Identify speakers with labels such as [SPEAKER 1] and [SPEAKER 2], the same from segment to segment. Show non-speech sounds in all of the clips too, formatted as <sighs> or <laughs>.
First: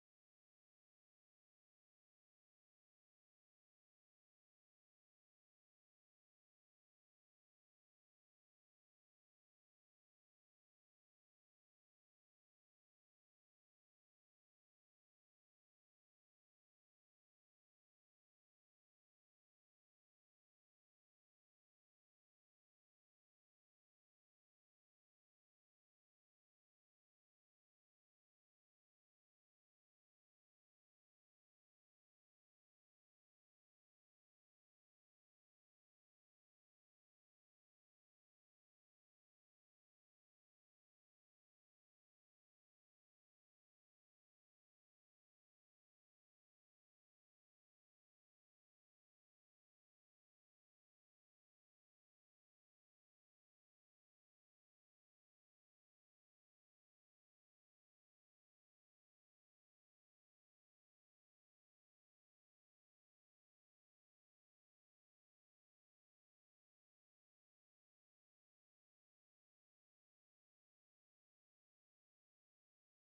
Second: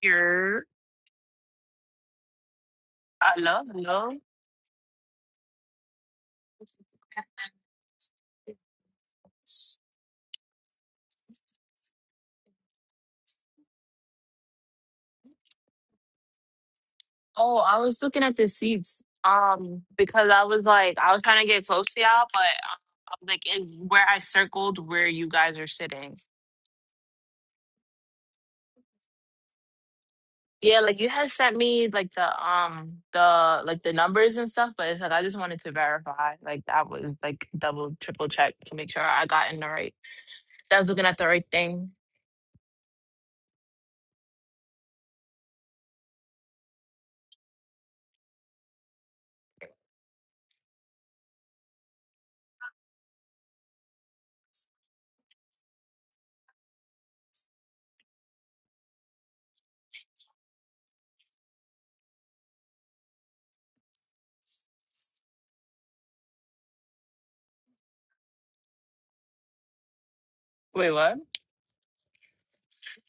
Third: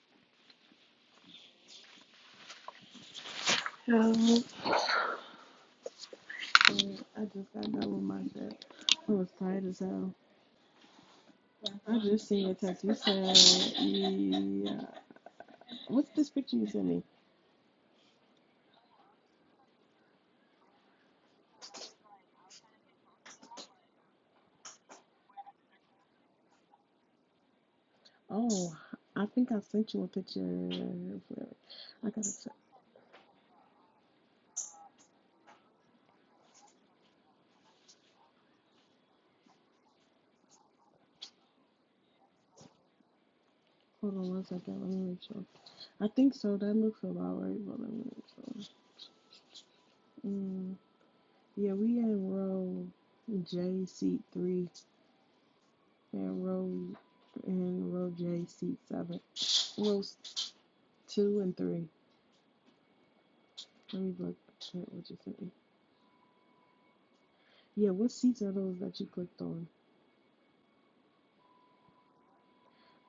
[SPEAKER 1] Here, I love, love.
[SPEAKER 2] That was my shit. It was tight as hell. I just seen your text. You said, yeah. What's this picture you sent me?
[SPEAKER 1] Oh, I was looking at the seats. Um, because I was like, I was trying to get close to y'all, but I was like, it, where I circled where you guys are sitting.
[SPEAKER 2] Oh, I think I sent you a picture.
[SPEAKER 1] Yeah, like you had sent me
[SPEAKER 2] I
[SPEAKER 1] like the
[SPEAKER 2] gotta check.
[SPEAKER 1] um the like the numbers and stuff, but it's like I just wanted to verify. Like that was like double, triple check to make sure I got in the right. That I was looking at the right thing.
[SPEAKER 2] Hold on one second. Let me make sure. I think so. That looks about right. But let me make sure. Mm, yeah, we in row J seat three and row and row J seat seven. Rows two and three. Let me look at what you sent me. Yeah, what seats are those that you clicked on?
[SPEAKER 1] Wait, what?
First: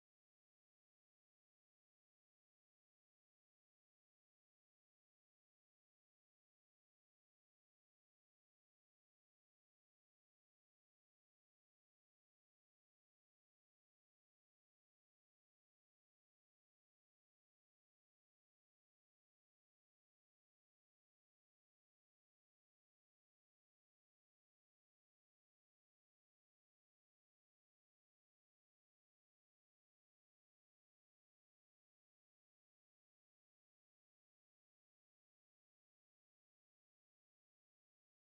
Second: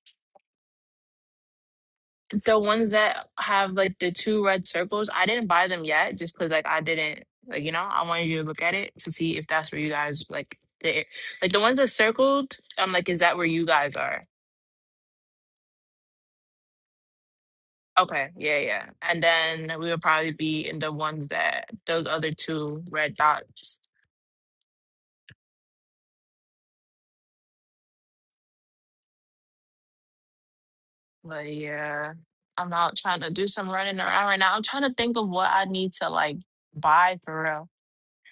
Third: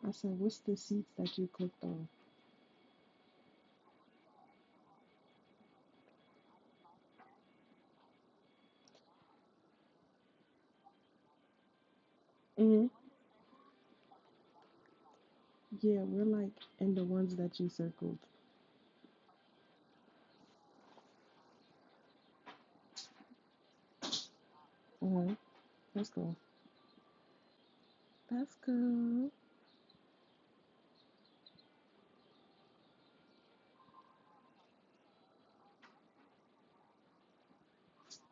[SPEAKER 2] I said, what's the seats that you clicked on?
[SPEAKER 1] the ones that have like the two red circles, I didn't buy them yet just because like I didn't like you know, I wanted you to look at it to see if that's where you guys like the like the ones that circled,
[SPEAKER 2] Mm-hmm.
[SPEAKER 1] I'm like, is that where you guys are?
[SPEAKER 2] Yeah, we're like in the ones that you circled.
[SPEAKER 1] Okay, yeah, yeah. And then we would probably be in the ones that those other two red dots.
[SPEAKER 2] Uh-huh. Let's go. That's good.
[SPEAKER 1] But yeah. I'm out trying to do some running around right now. I'm trying to think of what I need to like buy for real.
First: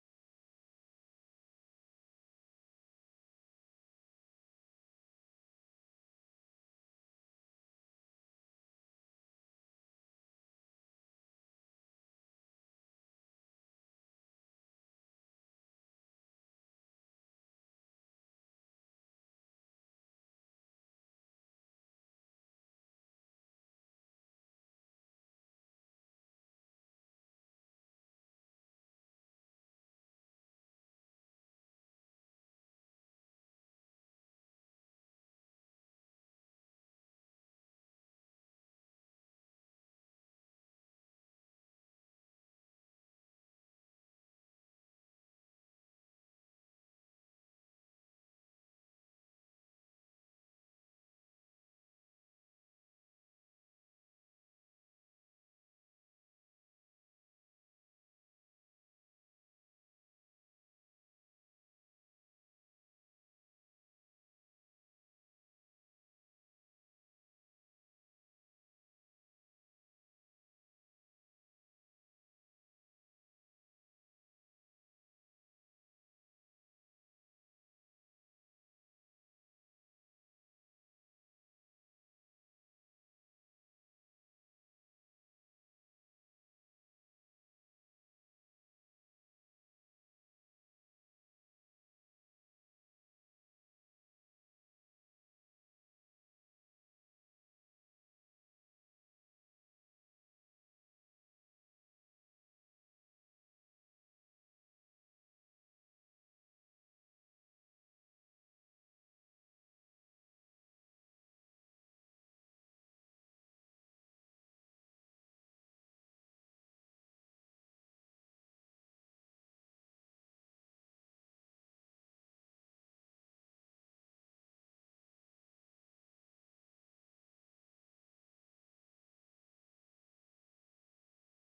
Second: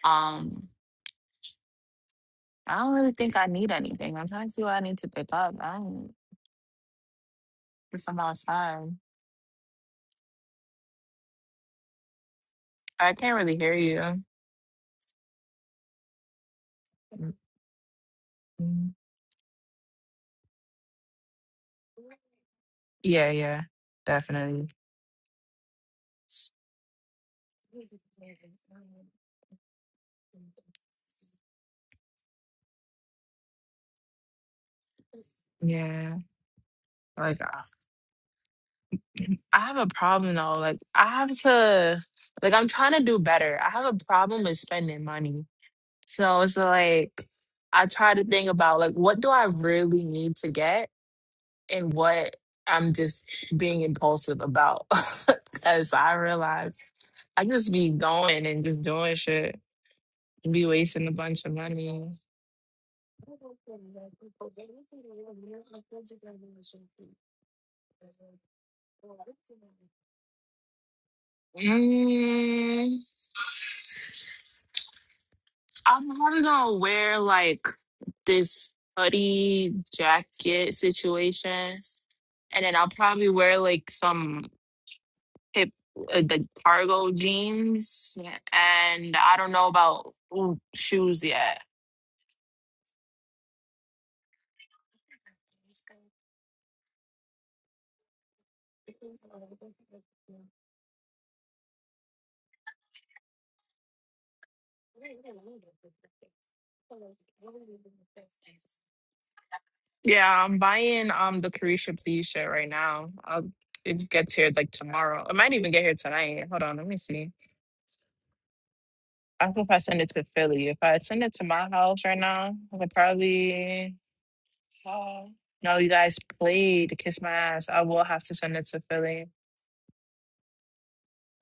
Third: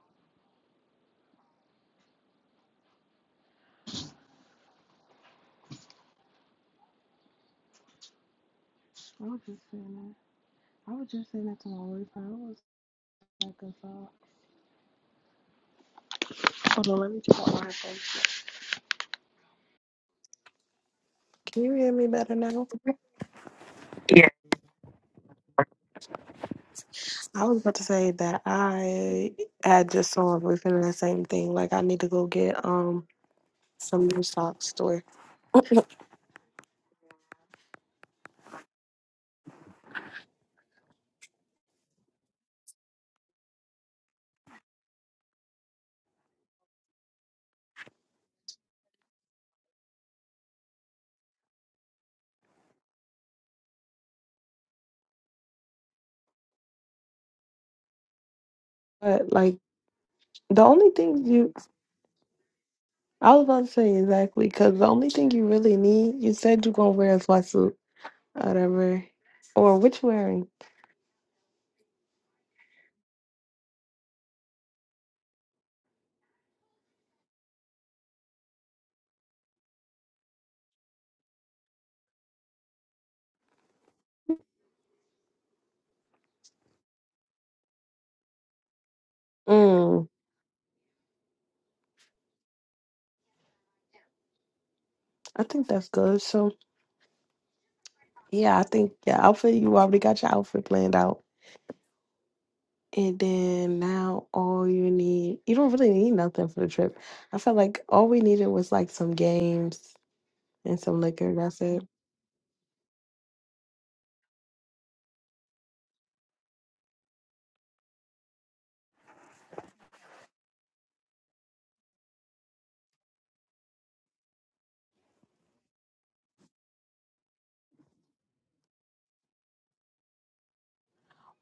[SPEAKER 1] Um I don't really think I need anything. I'm trying to see what I need to pick up. I don't. Because I'm outside.
[SPEAKER 2] I was just saying that. I was just saying that to my boyfriend. I was
[SPEAKER 1] I can't
[SPEAKER 2] like,
[SPEAKER 1] really hear
[SPEAKER 2] that's all.
[SPEAKER 1] you.
[SPEAKER 2] Hold on, let me check out my headphones.
[SPEAKER 1] Mm-mm.
[SPEAKER 2] Can you hear me better now?
[SPEAKER 1] Yeah, yeah, definitely.
[SPEAKER 2] I was about to say that I had just saw a boyfriend and the same thing. Like I need to go get um some new socks store.
[SPEAKER 1] Yeah. Like, I I have a problem though. Like, I have to, like, I'm trying to do better. I have a problem with spending money. So it's like, I try to think about, like, what do I really need to get and what I'm just being impulsive about. <laughs> Because I realize I just be going and just doing
[SPEAKER 2] But
[SPEAKER 1] shit.
[SPEAKER 2] like the
[SPEAKER 1] Be
[SPEAKER 2] only
[SPEAKER 1] wasting a
[SPEAKER 2] thing
[SPEAKER 1] bunch
[SPEAKER 2] you
[SPEAKER 1] of money.
[SPEAKER 2] I was about to say exactly because the only thing you really need, you said you're gonna wear a sweatsuit. whatever, or what you wearing?
[SPEAKER 1] Mm, I'm probably gonna wear like this hoodie jacket situation, and then I'll probably wear like some hip, uh, the cargo jeans, and I don't know
[SPEAKER 2] Mm,
[SPEAKER 1] about ooh, shoes yet.
[SPEAKER 2] I think that's good. So yeah, I think your outfit. You already got your outfit planned out, and then now all you need, you don't really need nothing for the trip. I felt like all we needed was like some games
[SPEAKER 1] Yeah, I'm
[SPEAKER 2] and some
[SPEAKER 1] buying
[SPEAKER 2] liquor.
[SPEAKER 1] um the
[SPEAKER 2] That's it.
[SPEAKER 1] Carisha Please shirt right now. I'll it gets here like tomorrow. It might even get here tonight. Hold on, let me see. I hope if I send it to Philly. If I send it to my house right now, I could probably oh, no, you guys played Kiss My Ass. I will have to send it to Philly.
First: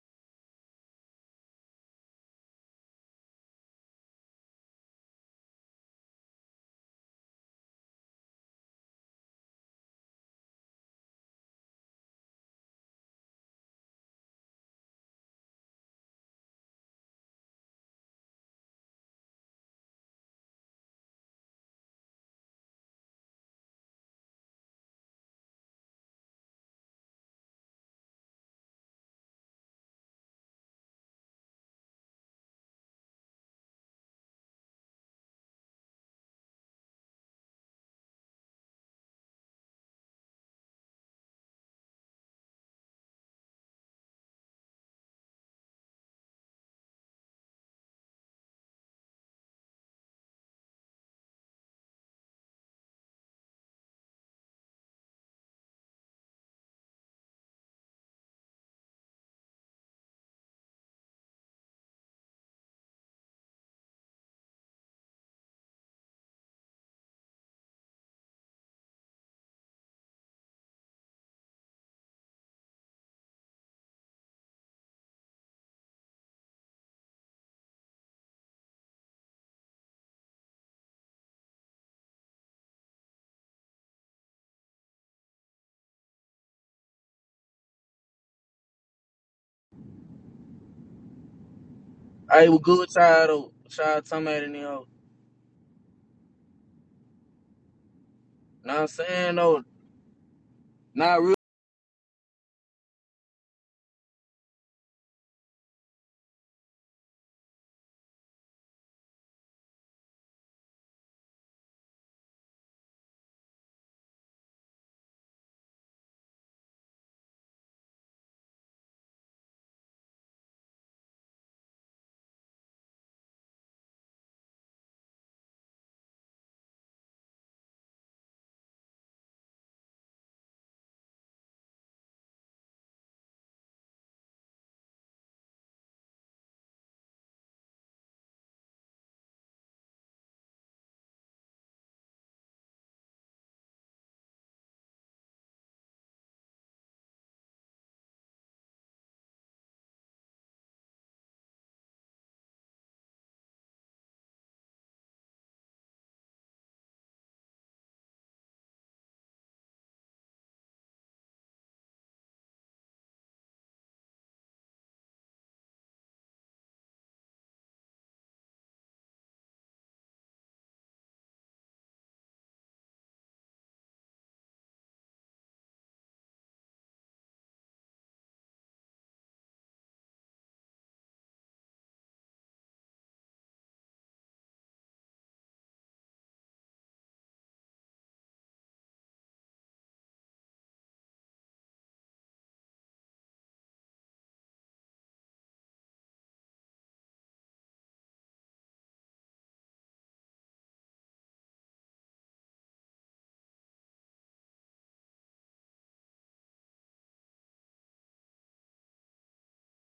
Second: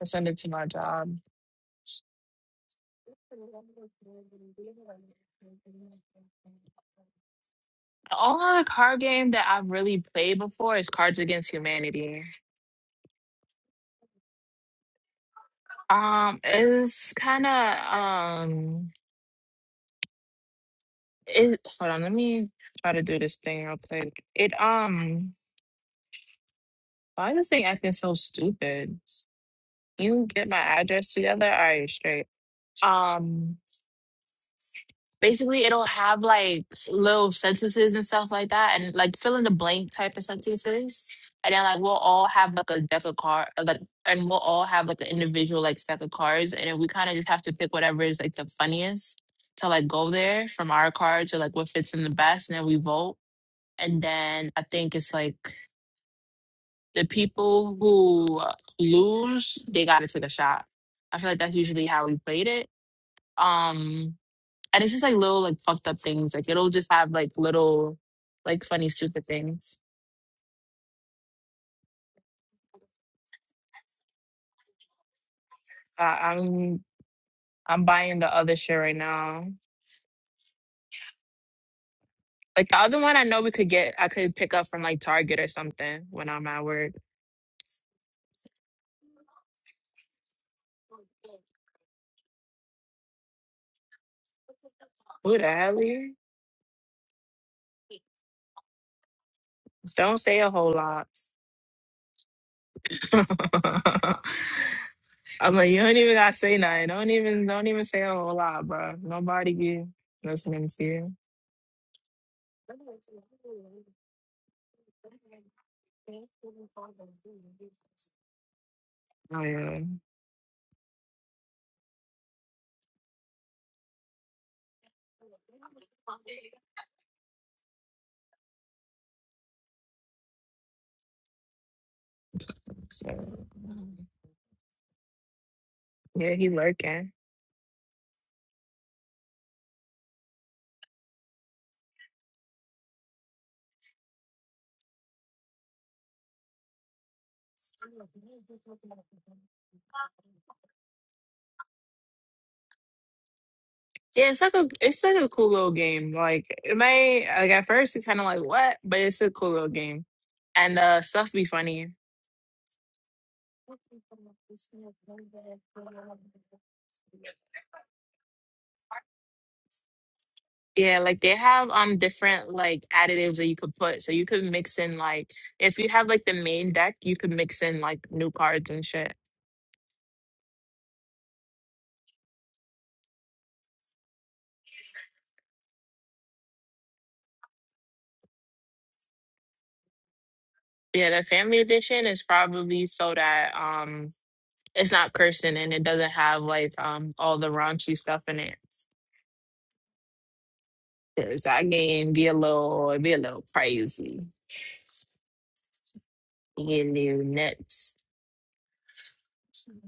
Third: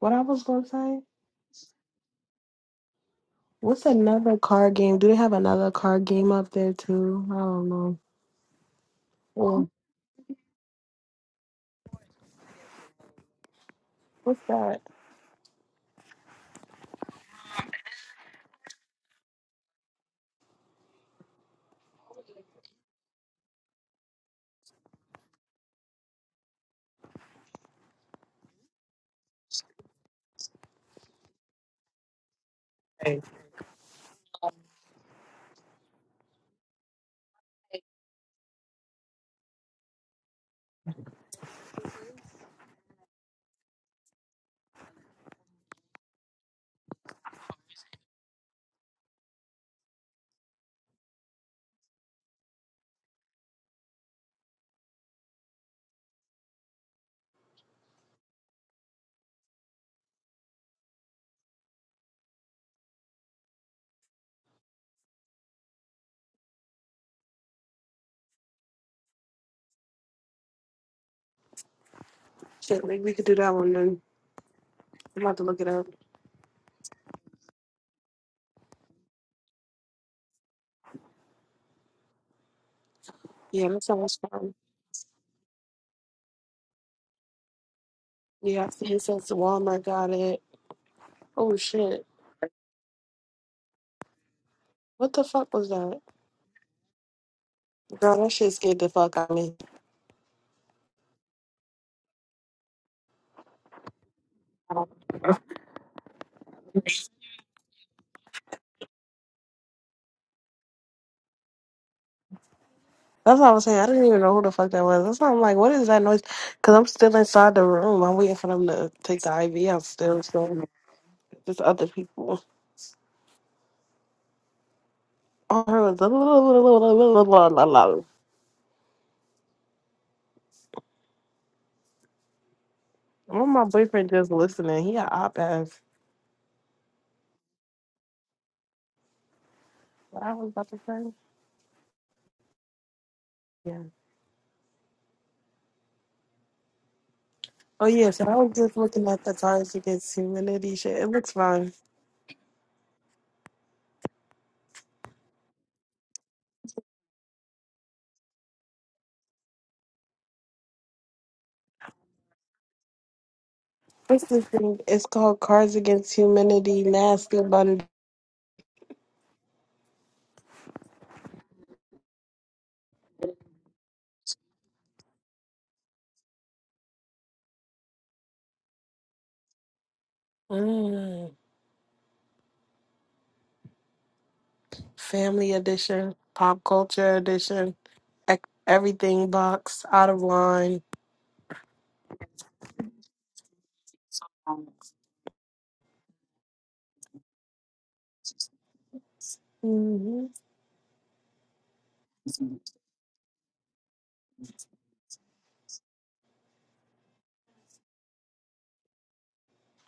[SPEAKER 1] I
[SPEAKER 2] I
[SPEAKER 1] send it
[SPEAKER 2] was
[SPEAKER 1] to
[SPEAKER 2] gonna
[SPEAKER 1] my
[SPEAKER 2] say.
[SPEAKER 1] job. The
[SPEAKER 2] What's another card game? Do they have another card game up there too? I don't know.
[SPEAKER 1] only card game that I've
[SPEAKER 2] Well,
[SPEAKER 1] really played before is Cards Against Humanity.
[SPEAKER 2] what's that?
[SPEAKER 1] Um, it's kind of um. It hold on, let me try to do this thing real quick. It um, why is this thing acting so stupid? Can You get my address together? All right, straight. Um, basically, it'll have like little sentences and stuff like that, and like fill in the blank type of sentences. And then like we'll all have like a deck of cards, like, and we'll all have like an individual like stack of cards, and then we kind of just have to pick whatever is like the funniest to like go there from our card to like what fits in the best, and then we vote And then I think it's like the people who lose, they gotta take a shot. I feel like that's usually how we played it. Um, and it's just like little like puffed up things. Like it'll just have like little like funny stupid things.
[SPEAKER 2] Shit, maybe we could do that one then. I'm about to look it up.
[SPEAKER 1] Uh, I'm I'm buying the other shit right now. Like the other one, I know we
[SPEAKER 2] Yeah,
[SPEAKER 1] could
[SPEAKER 2] that
[SPEAKER 1] get. I
[SPEAKER 2] sounds
[SPEAKER 1] could
[SPEAKER 2] fun.
[SPEAKER 1] pick up from like Target or something when I'm at work.
[SPEAKER 2] Yeah, I see it says Walmart got it. Oh shit.
[SPEAKER 3] I was good tired of child talking about it, you know.
[SPEAKER 2] What the
[SPEAKER 1] Who the
[SPEAKER 2] fuck was
[SPEAKER 1] hell are
[SPEAKER 2] that?
[SPEAKER 1] you?
[SPEAKER 2] Girl, that shit
[SPEAKER 3] Know
[SPEAKER 2] scared
[SPEAKER 3] what I'm
[SPEAKER 2] the fuck out
[SPEAKER 3] saying
[SPEAKER 2] of me.
[SPEAKER 3] though?
[SPEAKER 1] Don't say a whole lot.
[SPEAKER 3] Not real.
[SPEAKER 1] <laughs>
[SPEAKER 2] That's
[SPEAKER 1] I'm like, you don't even gotta say nothing. Don't even don't even say a whole lot, bro. Nobody be listening to you.
[SPEAKER 2] what I was saying. I didn't even know who the fuck that was. That's why I'm like, what is that noise? Because I'm still inside the room. I'm waiting for them to take the
[SPEAKER 1] Oh
[SPEAKER 2] IV
[SPEAKER 1] yeah.
[SPEAKER 2] out still. still, there's other people. All I heard was <laughs> well,
[SPEAKER 1] So,
[SPEAKER 2] my boyfriend just listening. He a op ass.
[SPEAKER 1] yeah, he lurking.
[SPEAKER 2] What I was about to say? Yeah. Oh yeah, so I was just looking at the Cards Against Humanity shit. It looks fine.
[SPEAKER 1] Yeah, it's like a it's like a cool little game. Like it may like at first it's kinda like what? But it's a cool little game. And uh stuff be funny.
[SPEAKER 2] What's this thing? It's called Cards Against Humanity Nasty Bun.
[SPEAKER 1] Yeah, like they have um different like additives that you could put. So you could mix in like if you have like the main deck, you could mix in like new cards and shit.
[SPEAKER 2] Mm. Family Edition, Pop Culture Edition, ec- Everything Box, Out of Line.
[SPEAKER 1] Yeah, the family edition is probably so that um It's not cursing and it doesn't have like um all the raunchy stuff in it.
[SPEAKER 2] hmm
[SPEAKER 1] 'Cause that game be a little it be a little crazy. Get new nuts.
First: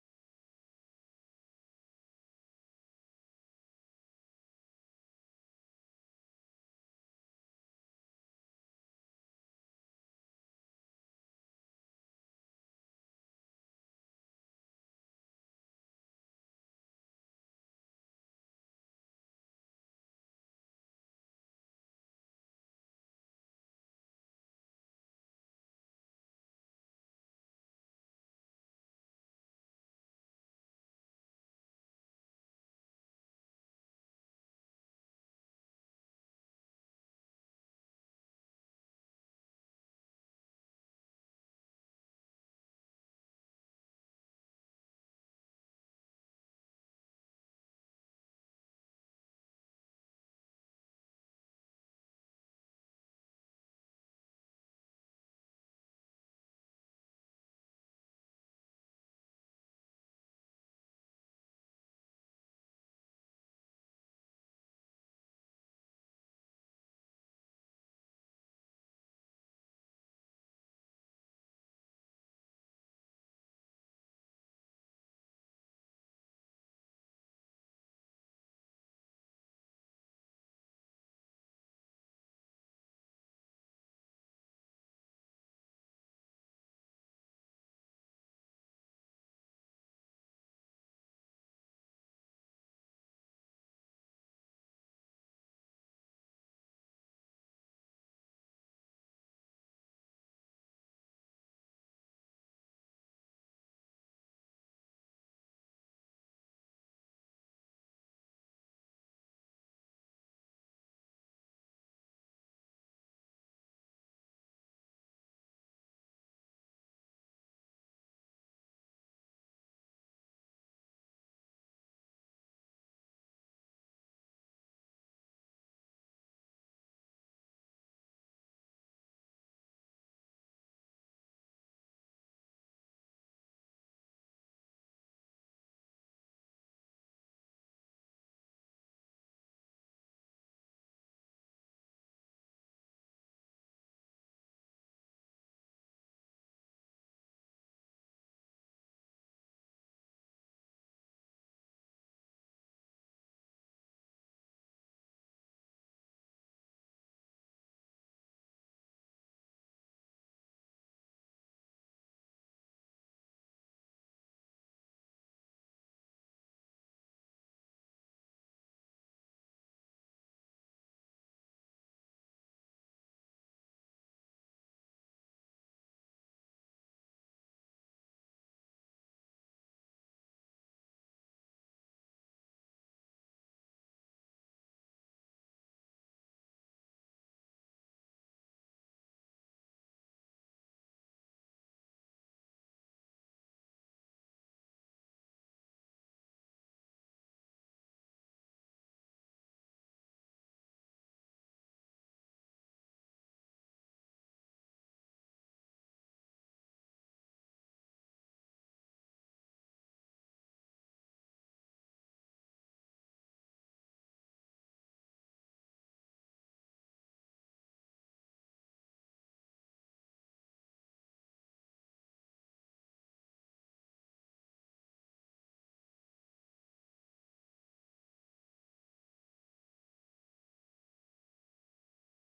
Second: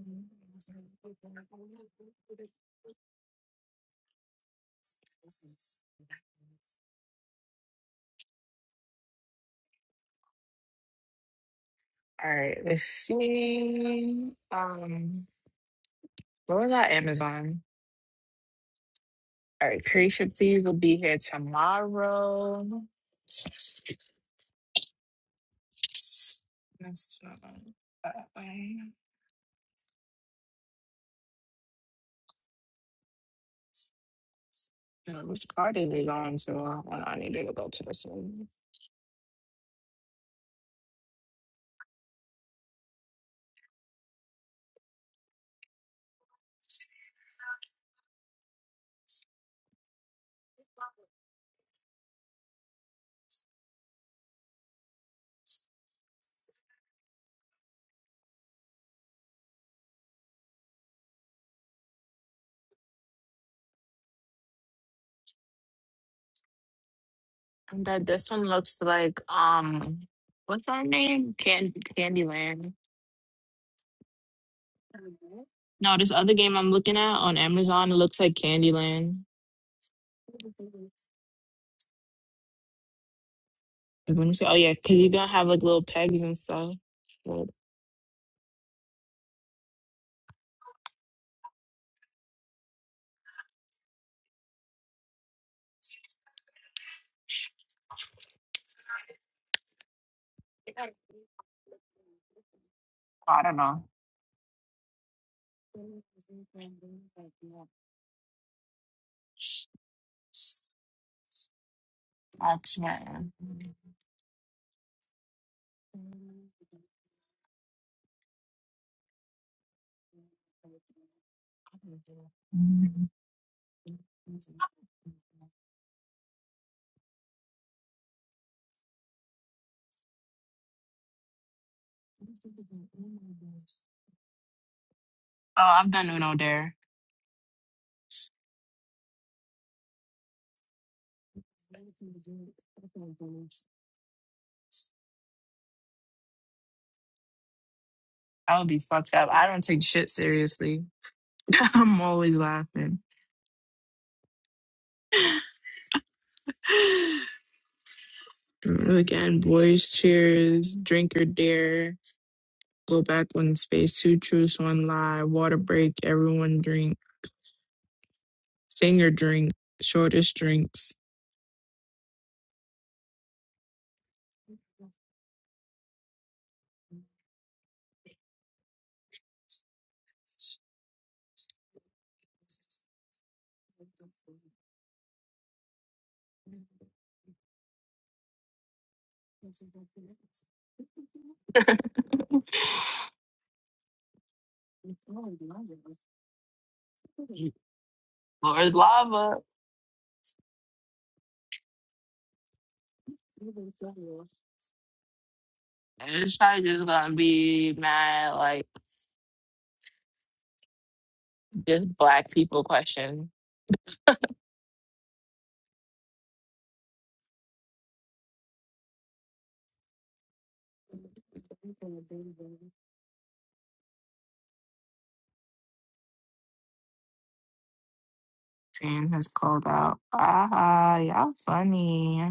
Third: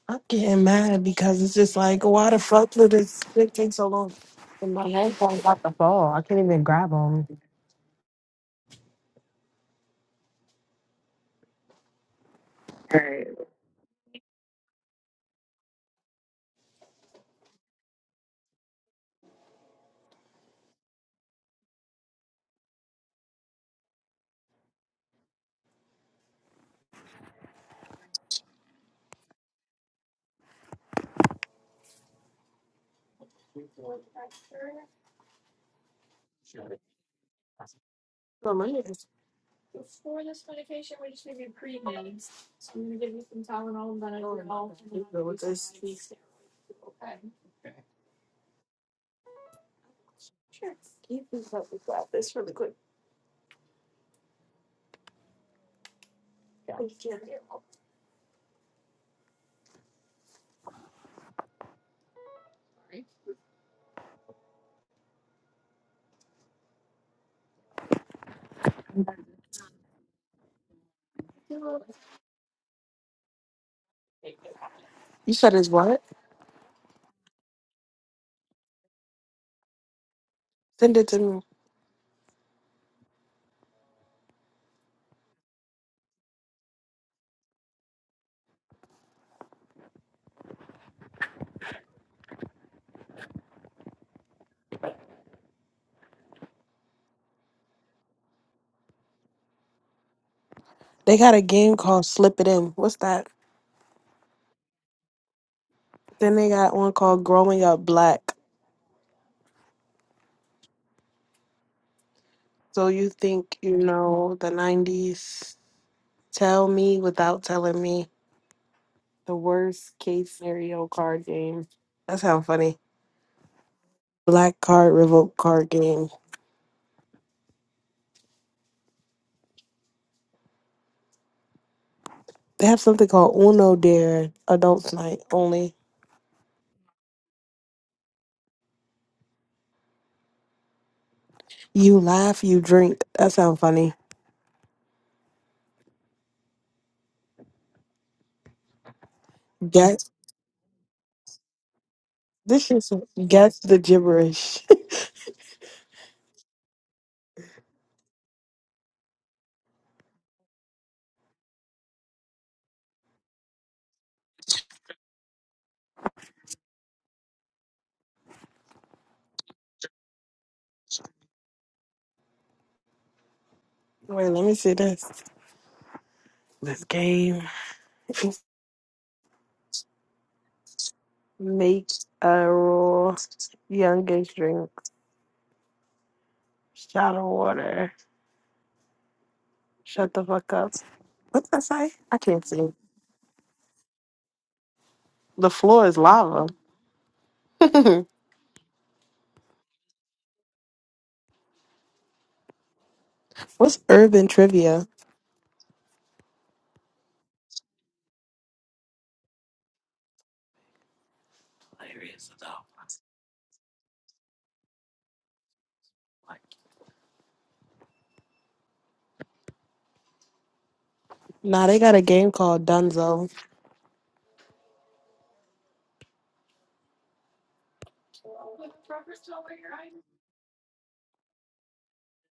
[SPEAKER 2] I'm getting mad because it's just like, why the fuck did this shit take so long? And my handphone's about to fall. I can't even grab them.
[SPEAKER 1] All right, let's
[SPEAKER 2] Right.
[SPEAKER 1] see. Um, what was that Amazon? All right, Creation Please will be here tomorrow. That's uh, that way. I don't know which card is it on? So I I need to go to this one.
[SPEAKER 2] Oh, my goodness. So I'm gonna give you some Tylenol, then I will go home. You Go with this. Sure. Can you please help me grab this really quick? Yeah. Thank You
[SPEAKER 1] And that this one looks like um what's her name? Can Candyland.
[SPEAKER 2] You said it's
[SPEAKER 1] No,
[SPEAKER 2] what?
[SPEAKER 1] this other game I'm looking at on Amazon it looks like Candyland.
[SPEAKER 2] Send it to me.
[SPEAKER 1] 'Cause Let me see. Oh yeah, because you don't have like little pegs and stuff. Well,
[SPEAKER 2] They got a game called Slip It In. What's that?
[SPEAKER 1] I don't know.
[SPEAKER 2] Then they got one called Growing Up Black.
[SPEAKER 1] That's
[SPEAKER 2] So you
[SPEAKER 1] right.
[SPEAKER 2] think you know the 90s. Tell me without telling me. The worst case scenario card game. That sounds funny. Black card, revoke card game. They have something called Uno Dare Adults Night only.
[SPEAKER 1] Oh, I've done Uno there.
[SPEAKER 2] You laugh, you drink. That sounds funny.
[SPEAKER 1] I would be fucked up. I don't take
[SPEAKER 2] Guess
[SPEAKER 1] shit seriously. <laughs> I'm always
[SPEAKER 2] this is
[SPEAKER 1] laughing.
[SPEAKER 2] guess the gibberish.
[SPEAKER 1] <sighs> Again, boys, cheers, drink or dare, go back one space, two truths, one lie, water break, everyone drink, sing or drink, shortest drinks.
[SPEAKER 2] <laughs> Wait, let me see this. This game. Makes a rule. Youngest drink shadow water. Shut the fuck up. What's that say? I can't see.
[SPEAKER 1] Floor's
[SPEAKER 2] The floor is lava. <laughs>
[SPEAKER 1] lava.
[SPEAKER 2] What's urban
[SPEAKER 1] And
[SPEAKER 2] trivia?
[SPEAKER 1] It's probably just gonna be mad like this black people question.
[SPEAKER 2] Nah, they got a game called Dunzo.
[SPEAKER 1] Team has called out. Ah, y'all funny.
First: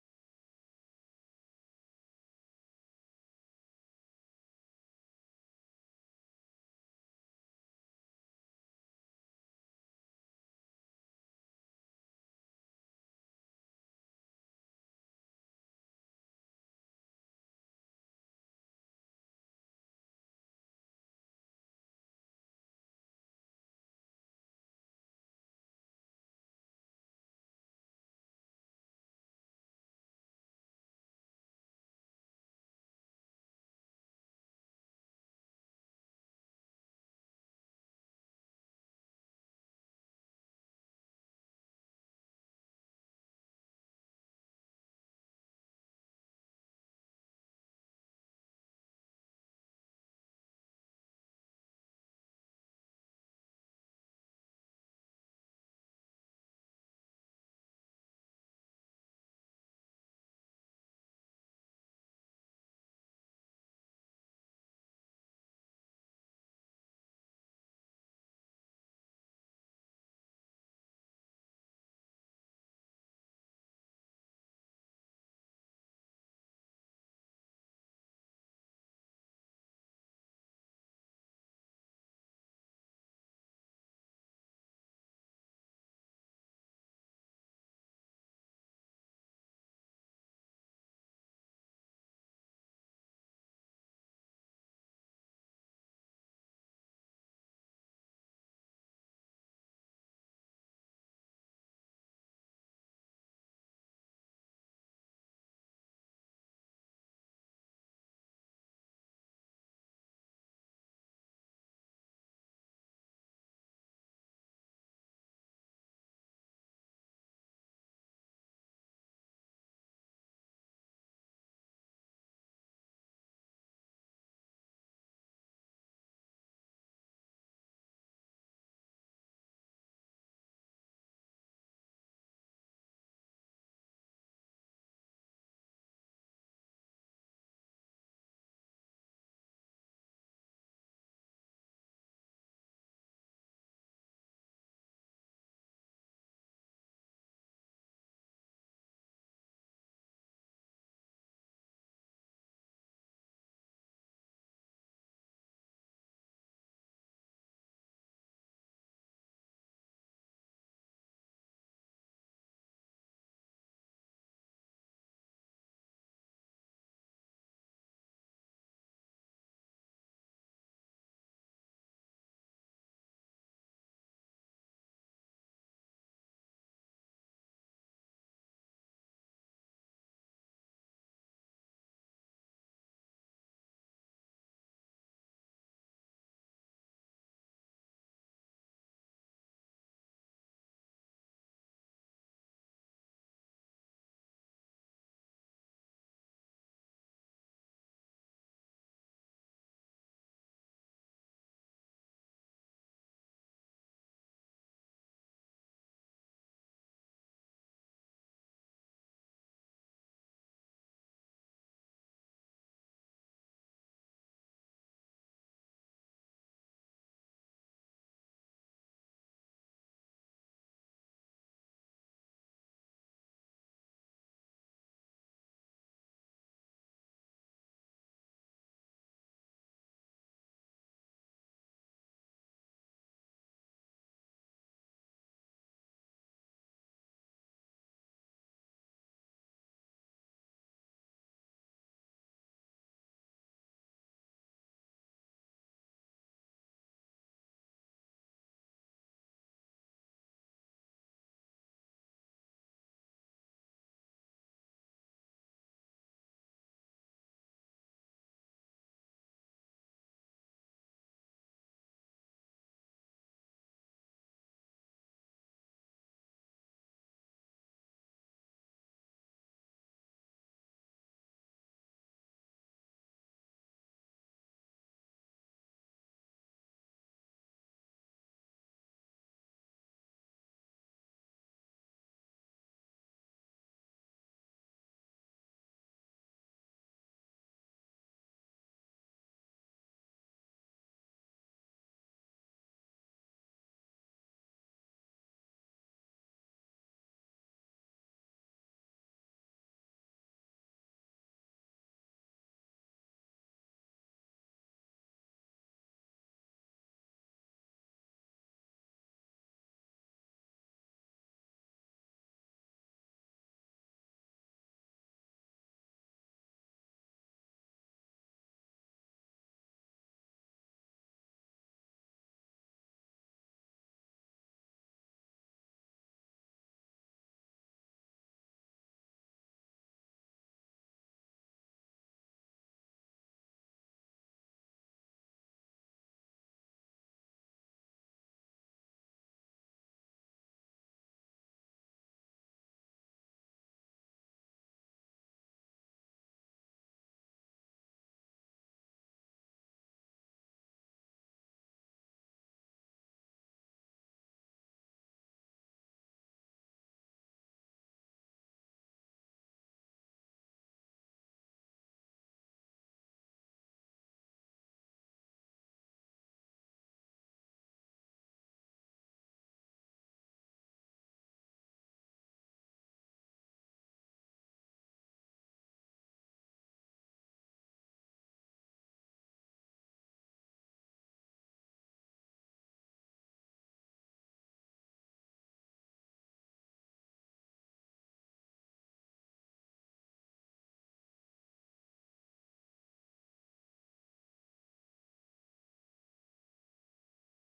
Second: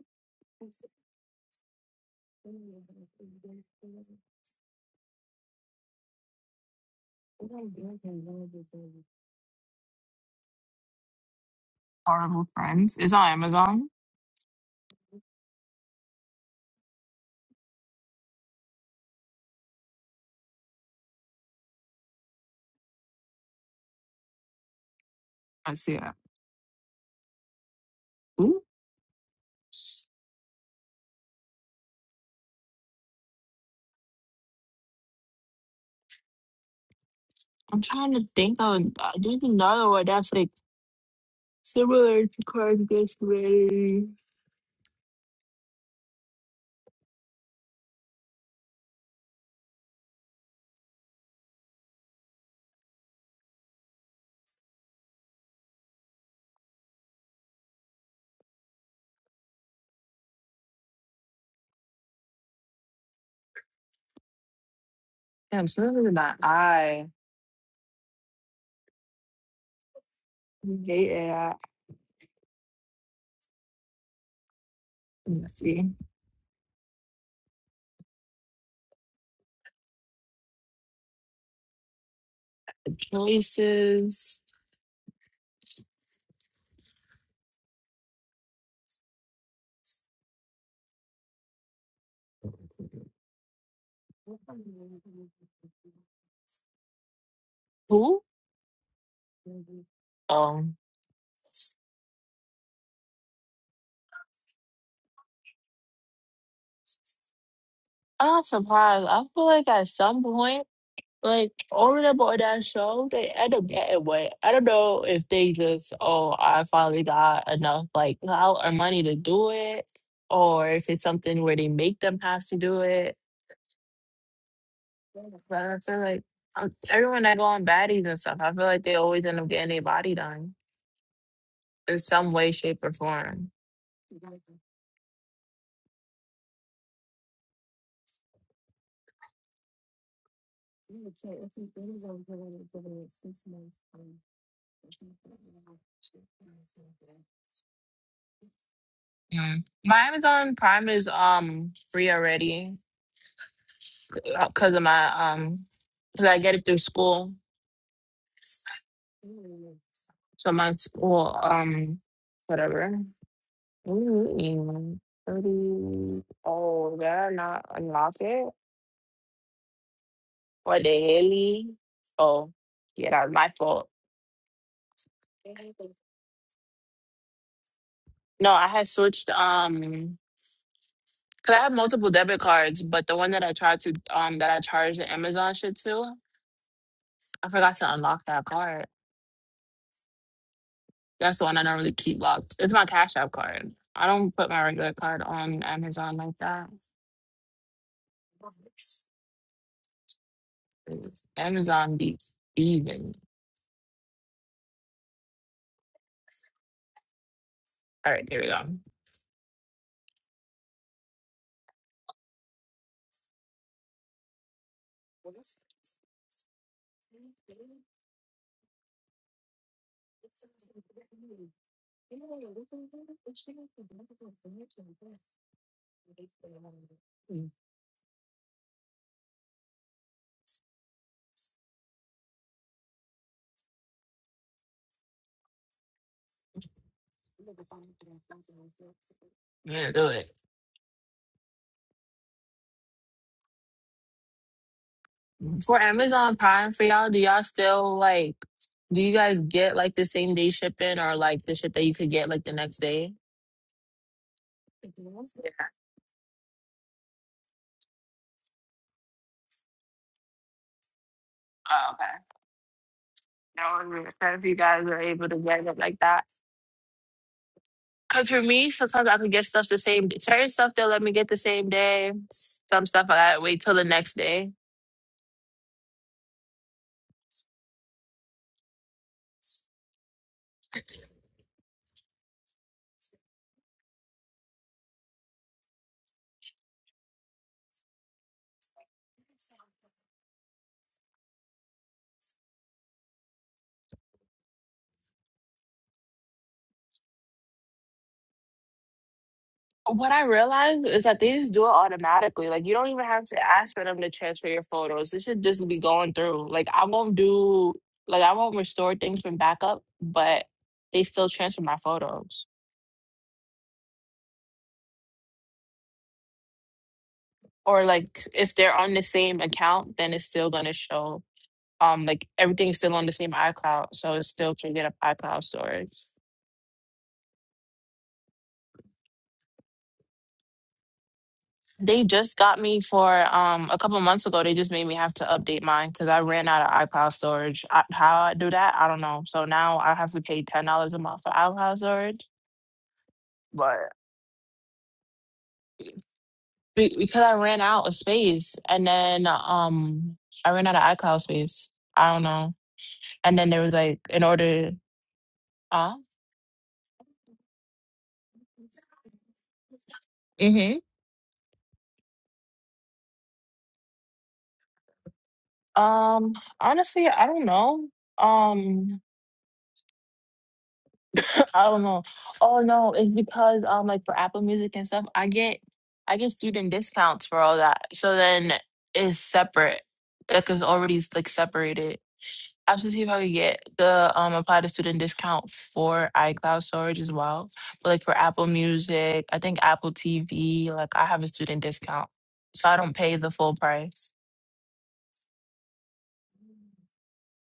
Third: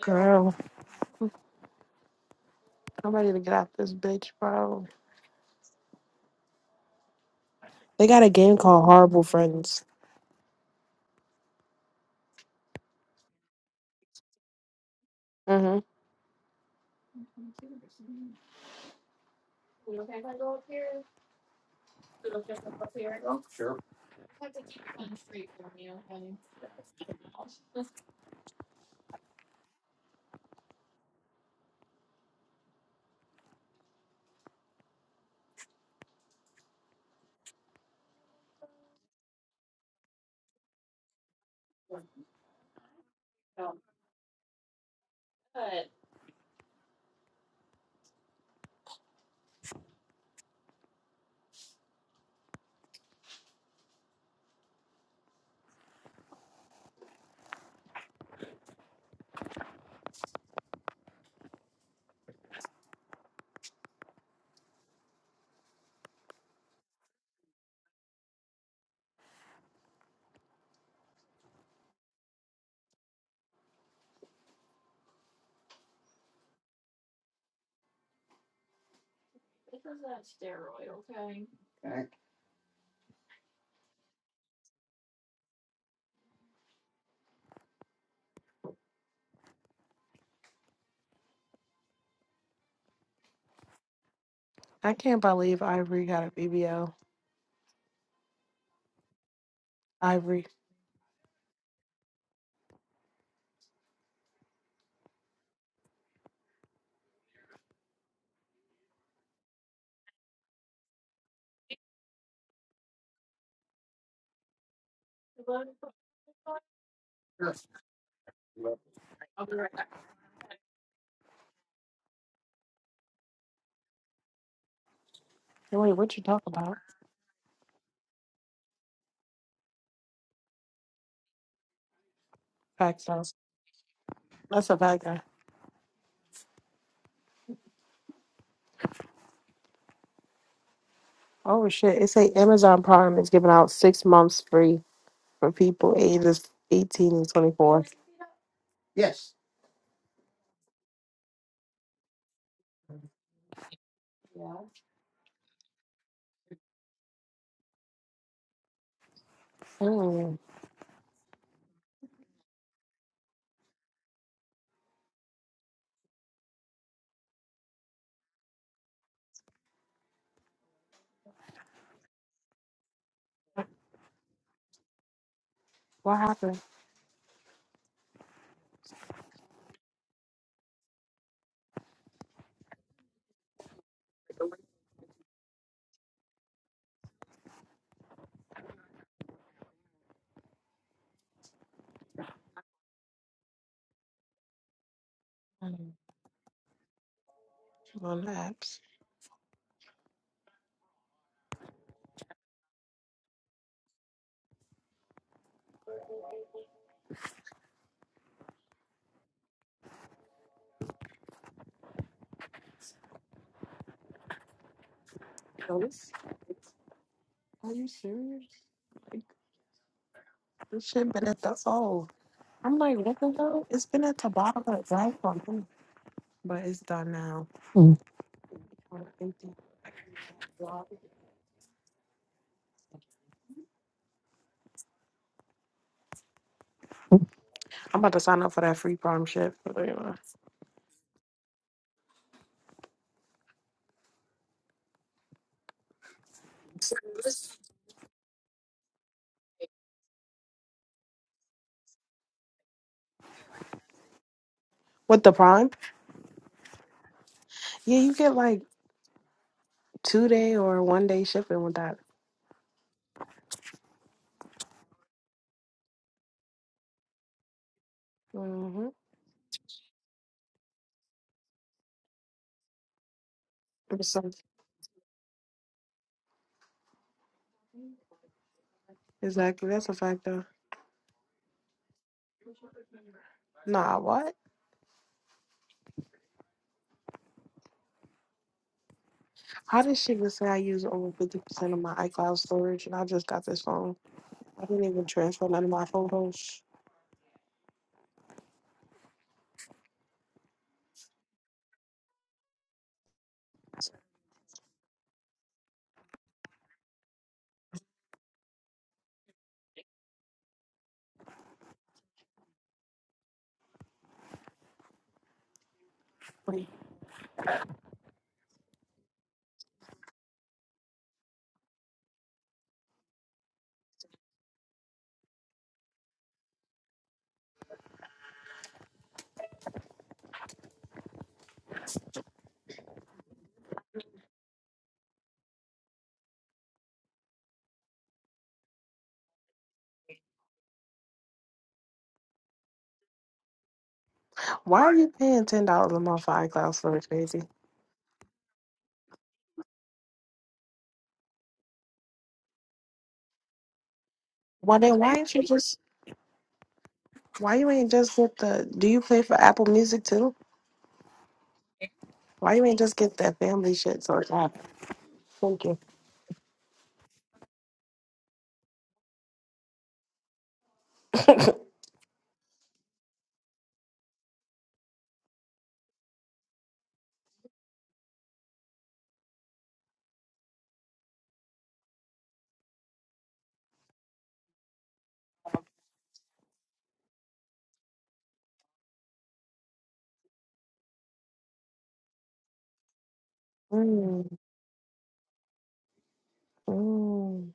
[SPEAKER 2] Girl, I'm ready to get out this bitch, bro. They got a game called Horrible Friends.
[SPEAKER 1] Horrible friends. It's on Amazon.
[SPEAKER 2] hmm
[SPEAKER 1] I see it. Ooh, I'm trying to think of uh, there's another one that's like similar to Card This Way. Damn, similar to my eye. Yeah. Let's see. The choices.
[SPEAKER 2] I can't believe Ivory got a BBL.
[SPEAKER 1] Who?
[SPEAKER 2] Ivory.
[SPEAKER 1] Um, I'm not surprised. I feel like at some point. Like all of them on that show, they end up getting what I don't know if they just, oh, I finally got enough like clout or money to do it, or if it's something where they make them have to do it. But
[SPEAKER 2] Hey,
[SPEAKER 1] I
[SPEAKER 2] wait,
[SPEAKER 1] feel
[SPEAKER 2] what you
[SPEAKER 1] like
[SPEAKER 2] talk
[SPEAKER 1] um,
[SPEAKER 2] about?
[SPEAKER 1] everyone that go on baddies and stuff, I feel like they always end up getting their body done in some way, shape, or
[SPEAKER 2] Facts, though.
[SPEAKER 1] form.
[SPEAKER 2] That's a fact, Oh shit! It say Amazon Prime is giving out six months free for people ages eighteen and twenty four.
[SPEAKER 1] Mm. My Amazon Prime is um free already because of my um because I get it through school,
[SPEAKER 2] Mm,
[SPEAKER 1] so my school um whatever. Ooh, mm, thirty. Oh, they're not unlock it. What the hell? Oh, yeah, that was my fault.
[SPEAKER 2] what happened
[SPEAKER 1] No, I had switched. Um, cause I have multiple debit cards, but the one that I tried to um that I charged the Amazon shit to, I forgot to unlock that card. That's the one I normally keep locked. It's my Cash App card. I don't put my regular card on
[SPEAKER 2] Mm,
[SPEAKER 1] Amazon like that.
[SPEAKER 2] on the apps?
[SPEAKER 1] Amazon be even. All right, here we go. I'm
[SPEAKER 2] Yo, Are you serious? Like this shit been at the oh, I'm like what the hell? It's been at the bottom of the iPhone, but it's done now. Mm. I'm about to sign up for that free Prime shit. But
[SPEAKER 1] gonna do
[SPEAKER 2] anyway.
[SPEAKER 1] it. For Amazon Prime for y'all, do y'all still like do you guys get like the same day shipping or like the shit that you could get like the next day?
[SPEAKER 2] With the
[SPEAKER 1] Yeah.
[SPEAKER 2] Prime? Yeah, you get like two day or one day shipping with
[SPEAKER 1] Oh,
[SPEAKER 2] that.
[SPEAKER 1] okay. That was it. So if you guys are able to get it like that. Cause for me,
[SPEAKER 2] Mm-hmm.
[SPEAKER 1] sometimes I could get stuff the same day. Certain stuff they'll let me get the same day. Some stuff I gotta wait till the next day.
[SPEAKER 2] Exactly. That's a fact though. Nah, what? How did she just say I use over fifty percent of my iCloud storage and I just got this phone? I didn't even transfer none of my photos.
[SPEAKER 1] What I realized is that they just do it automatically. Like you don't even have to ask for them to transfer your photos. This should just be going through. Like I won't do like I won't restore things from backup, but they still transfer my photos.
[SPEAKER 2] Wait,
[SPEAKER 1] Or like if they're on the same account, then it's still gonna show um like everything's still on the same iCloud, so it still can get up iCloud storage. They just got me for um a couple months ago. They just made me have to update mine because I ran out of iCloud storage. I, how I do that, I don't know. So now I have to pay ten dollars a month for iCloud storage, but
[SPEAKER 2] why are you paying ten dollars a month for iCloud
[SPEAKER 1] be-
[SPEAKER 2] storage,
[SPEAKER 1] because I
[SPEAKER 2] crazy?
[SPEAKER 1] ran out of space, and then um I ran out of iCloud space. I don't know. And then there was like in order,
[SPEAKER 2] Well then why ain't you just
[SPEAKER 1] uh,
[SPEAKER 2] why you ain't just get the do you pay for Apple Music too?
[SPEAKER 1] mm-hmm.
[SPEAKER 2] Why you ain't just get that family shit so it's not- Thank you.
[SPEAKER 1] Um, honestly, I don't know. Um. <laughs> I don't know. Oh no, it's because um like for Apple Music and stuff, I get I get student discounts for all that. So then it's separate. Like it's already like separated. I have to see if I could get the um apply the student discount for iCloud storage as well. But like for Apple Music, I think Apple TV, like I have a student discount. So I don't pay the full price.
[SPEAKER 2] Mm, mm,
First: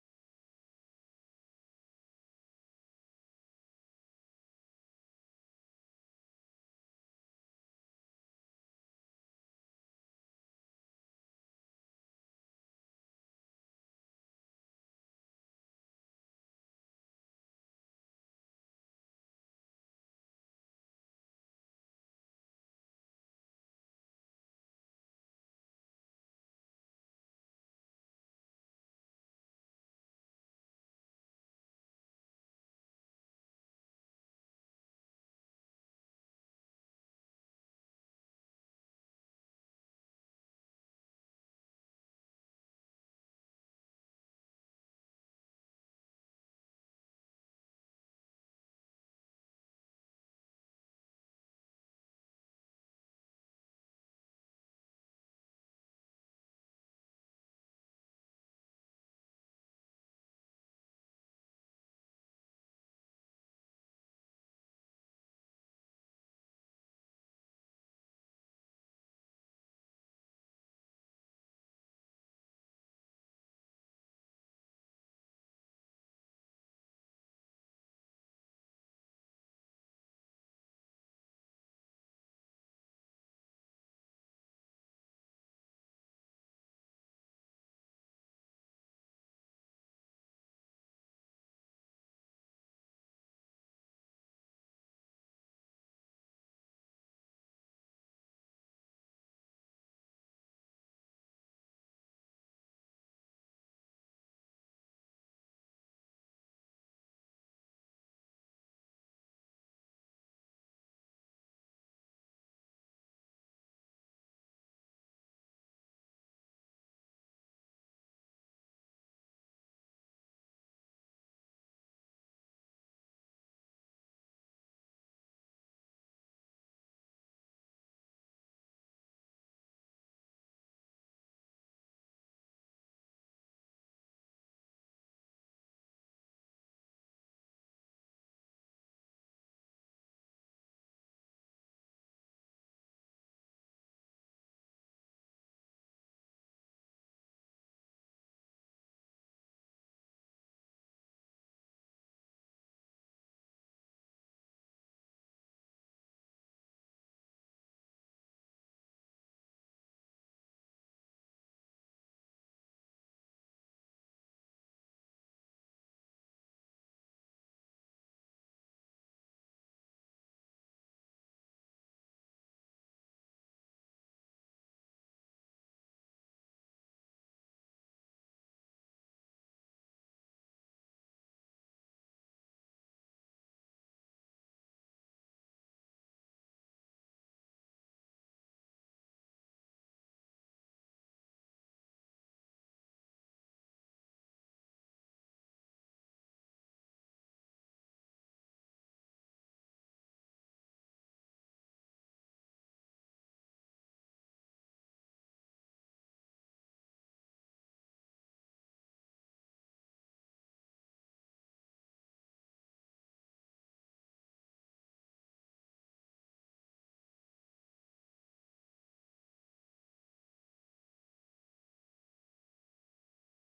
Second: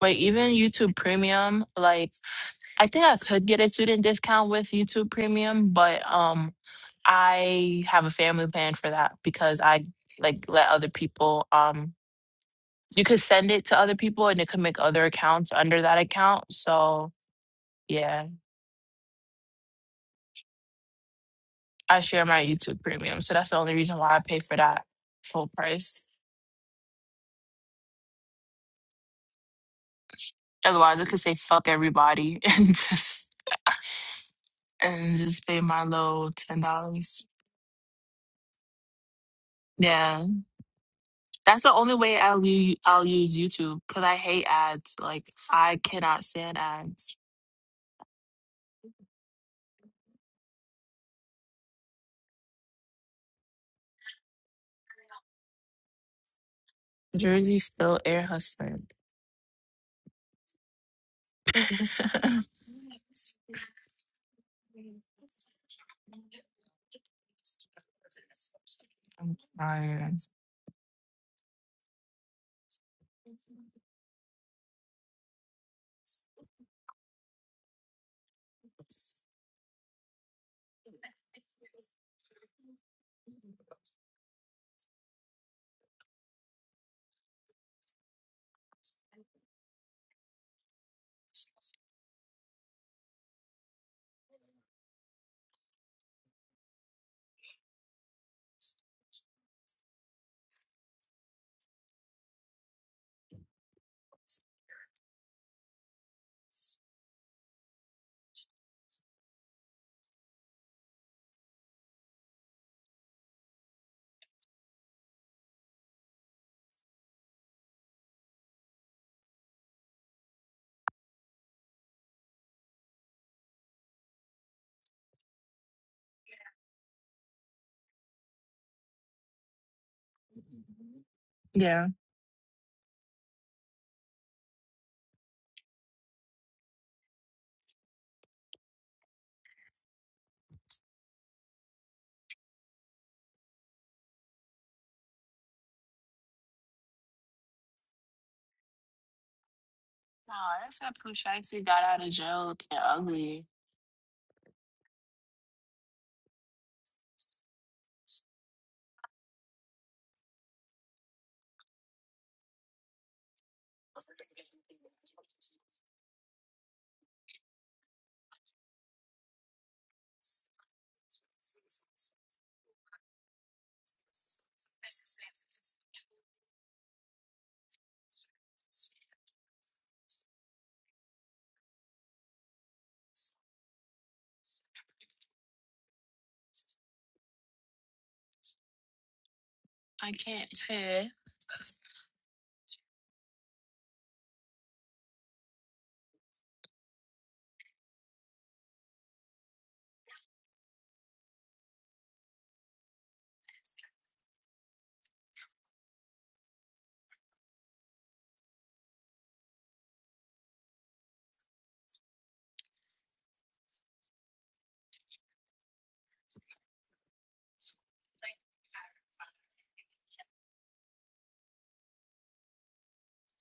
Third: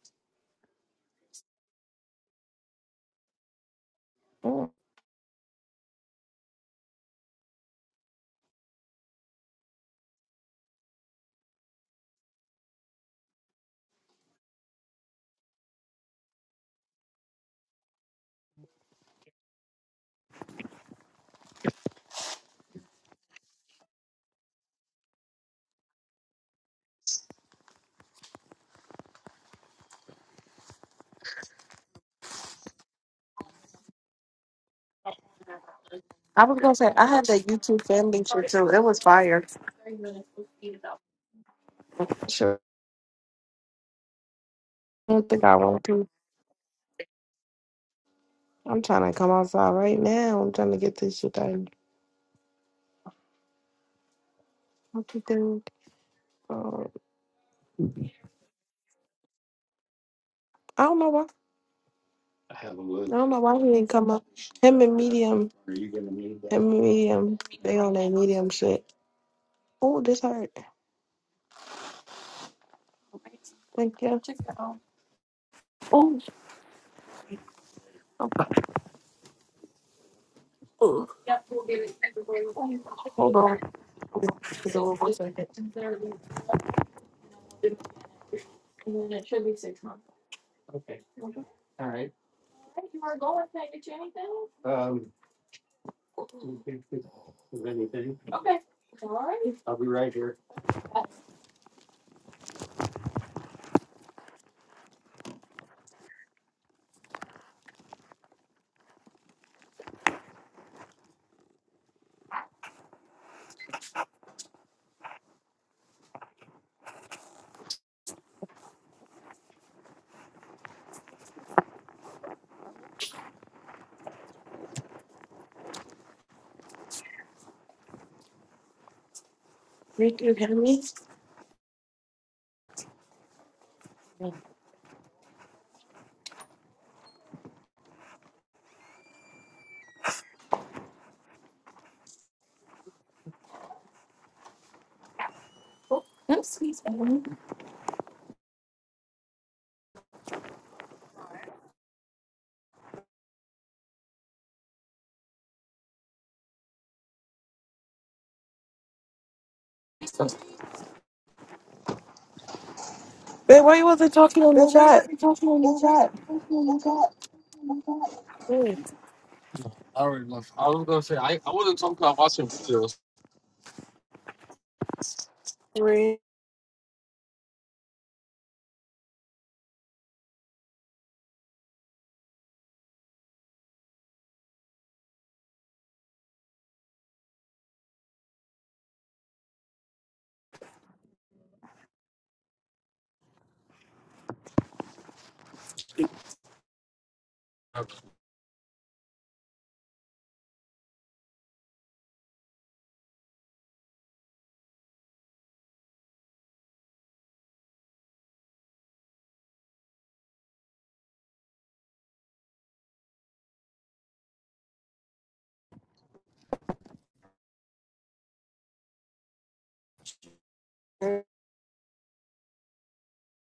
[SPEAKER 1] But even YouTube Premium, like I think I could get a student discount
[SPEAKER 2] mm.
[SPEAKER 1] with YouTube Premium, but um, I have a family plan for that because I like let other people um you could send it to other people and they could make other accounts under that account. So yeah, I share my YouTube Premium, so that's the only reason why I pay for that full price. Otherwise, I could say fuck everybody <laughs> and just and just pay my low
[SPEAKER 2] I was
[SPEAKER 1] ten
[SPEAKER 2] gonna say I
[SPEAKER 1] dollars.
[SPEAKER 2] had that YouTube family shit too. It was fire.
[SPEAKER 1] Yeah. That's the only way I'll use i I'll use YouTube because I hate ads.
[SPEAKER 2] I don't
[SPEAKER 1] Like
[SPEAKER 2] think I
[SPEAKER 1] I
[SPEAKER 2] want to.
[SPEAKER 1] cannot stand ads.
[SPEAKER 2] I'm trying to come outside right now. I'm trying to get this shit done. What you think? Um,
[SPEAKER 1] Jersey still air hustling.
[SPEAKER 2] I don't know why.
[SPEAKER 1] <laughs>
[SPEAKER 2] I don't know why he didn't come up. Him and Medium. Him and Medium. They on that Medium shit.
[SPEAKER 1] I'm
[SPEAKER 2] Oh,
[SPEAKER 1] tired.
[SPEAKER 2] this hurt. Thank you. Oh, hold on. It's over for a second. Rick, you hear me?
[SPEAKER 1] Yeah. No, that's that Pooh Shiesty got out of jail looking ugly.
[SPEAKER 2] Babe, why you wasn't talking on the chat? Talking on the chat. Rick.
[SPEAKER 1] I can't tell.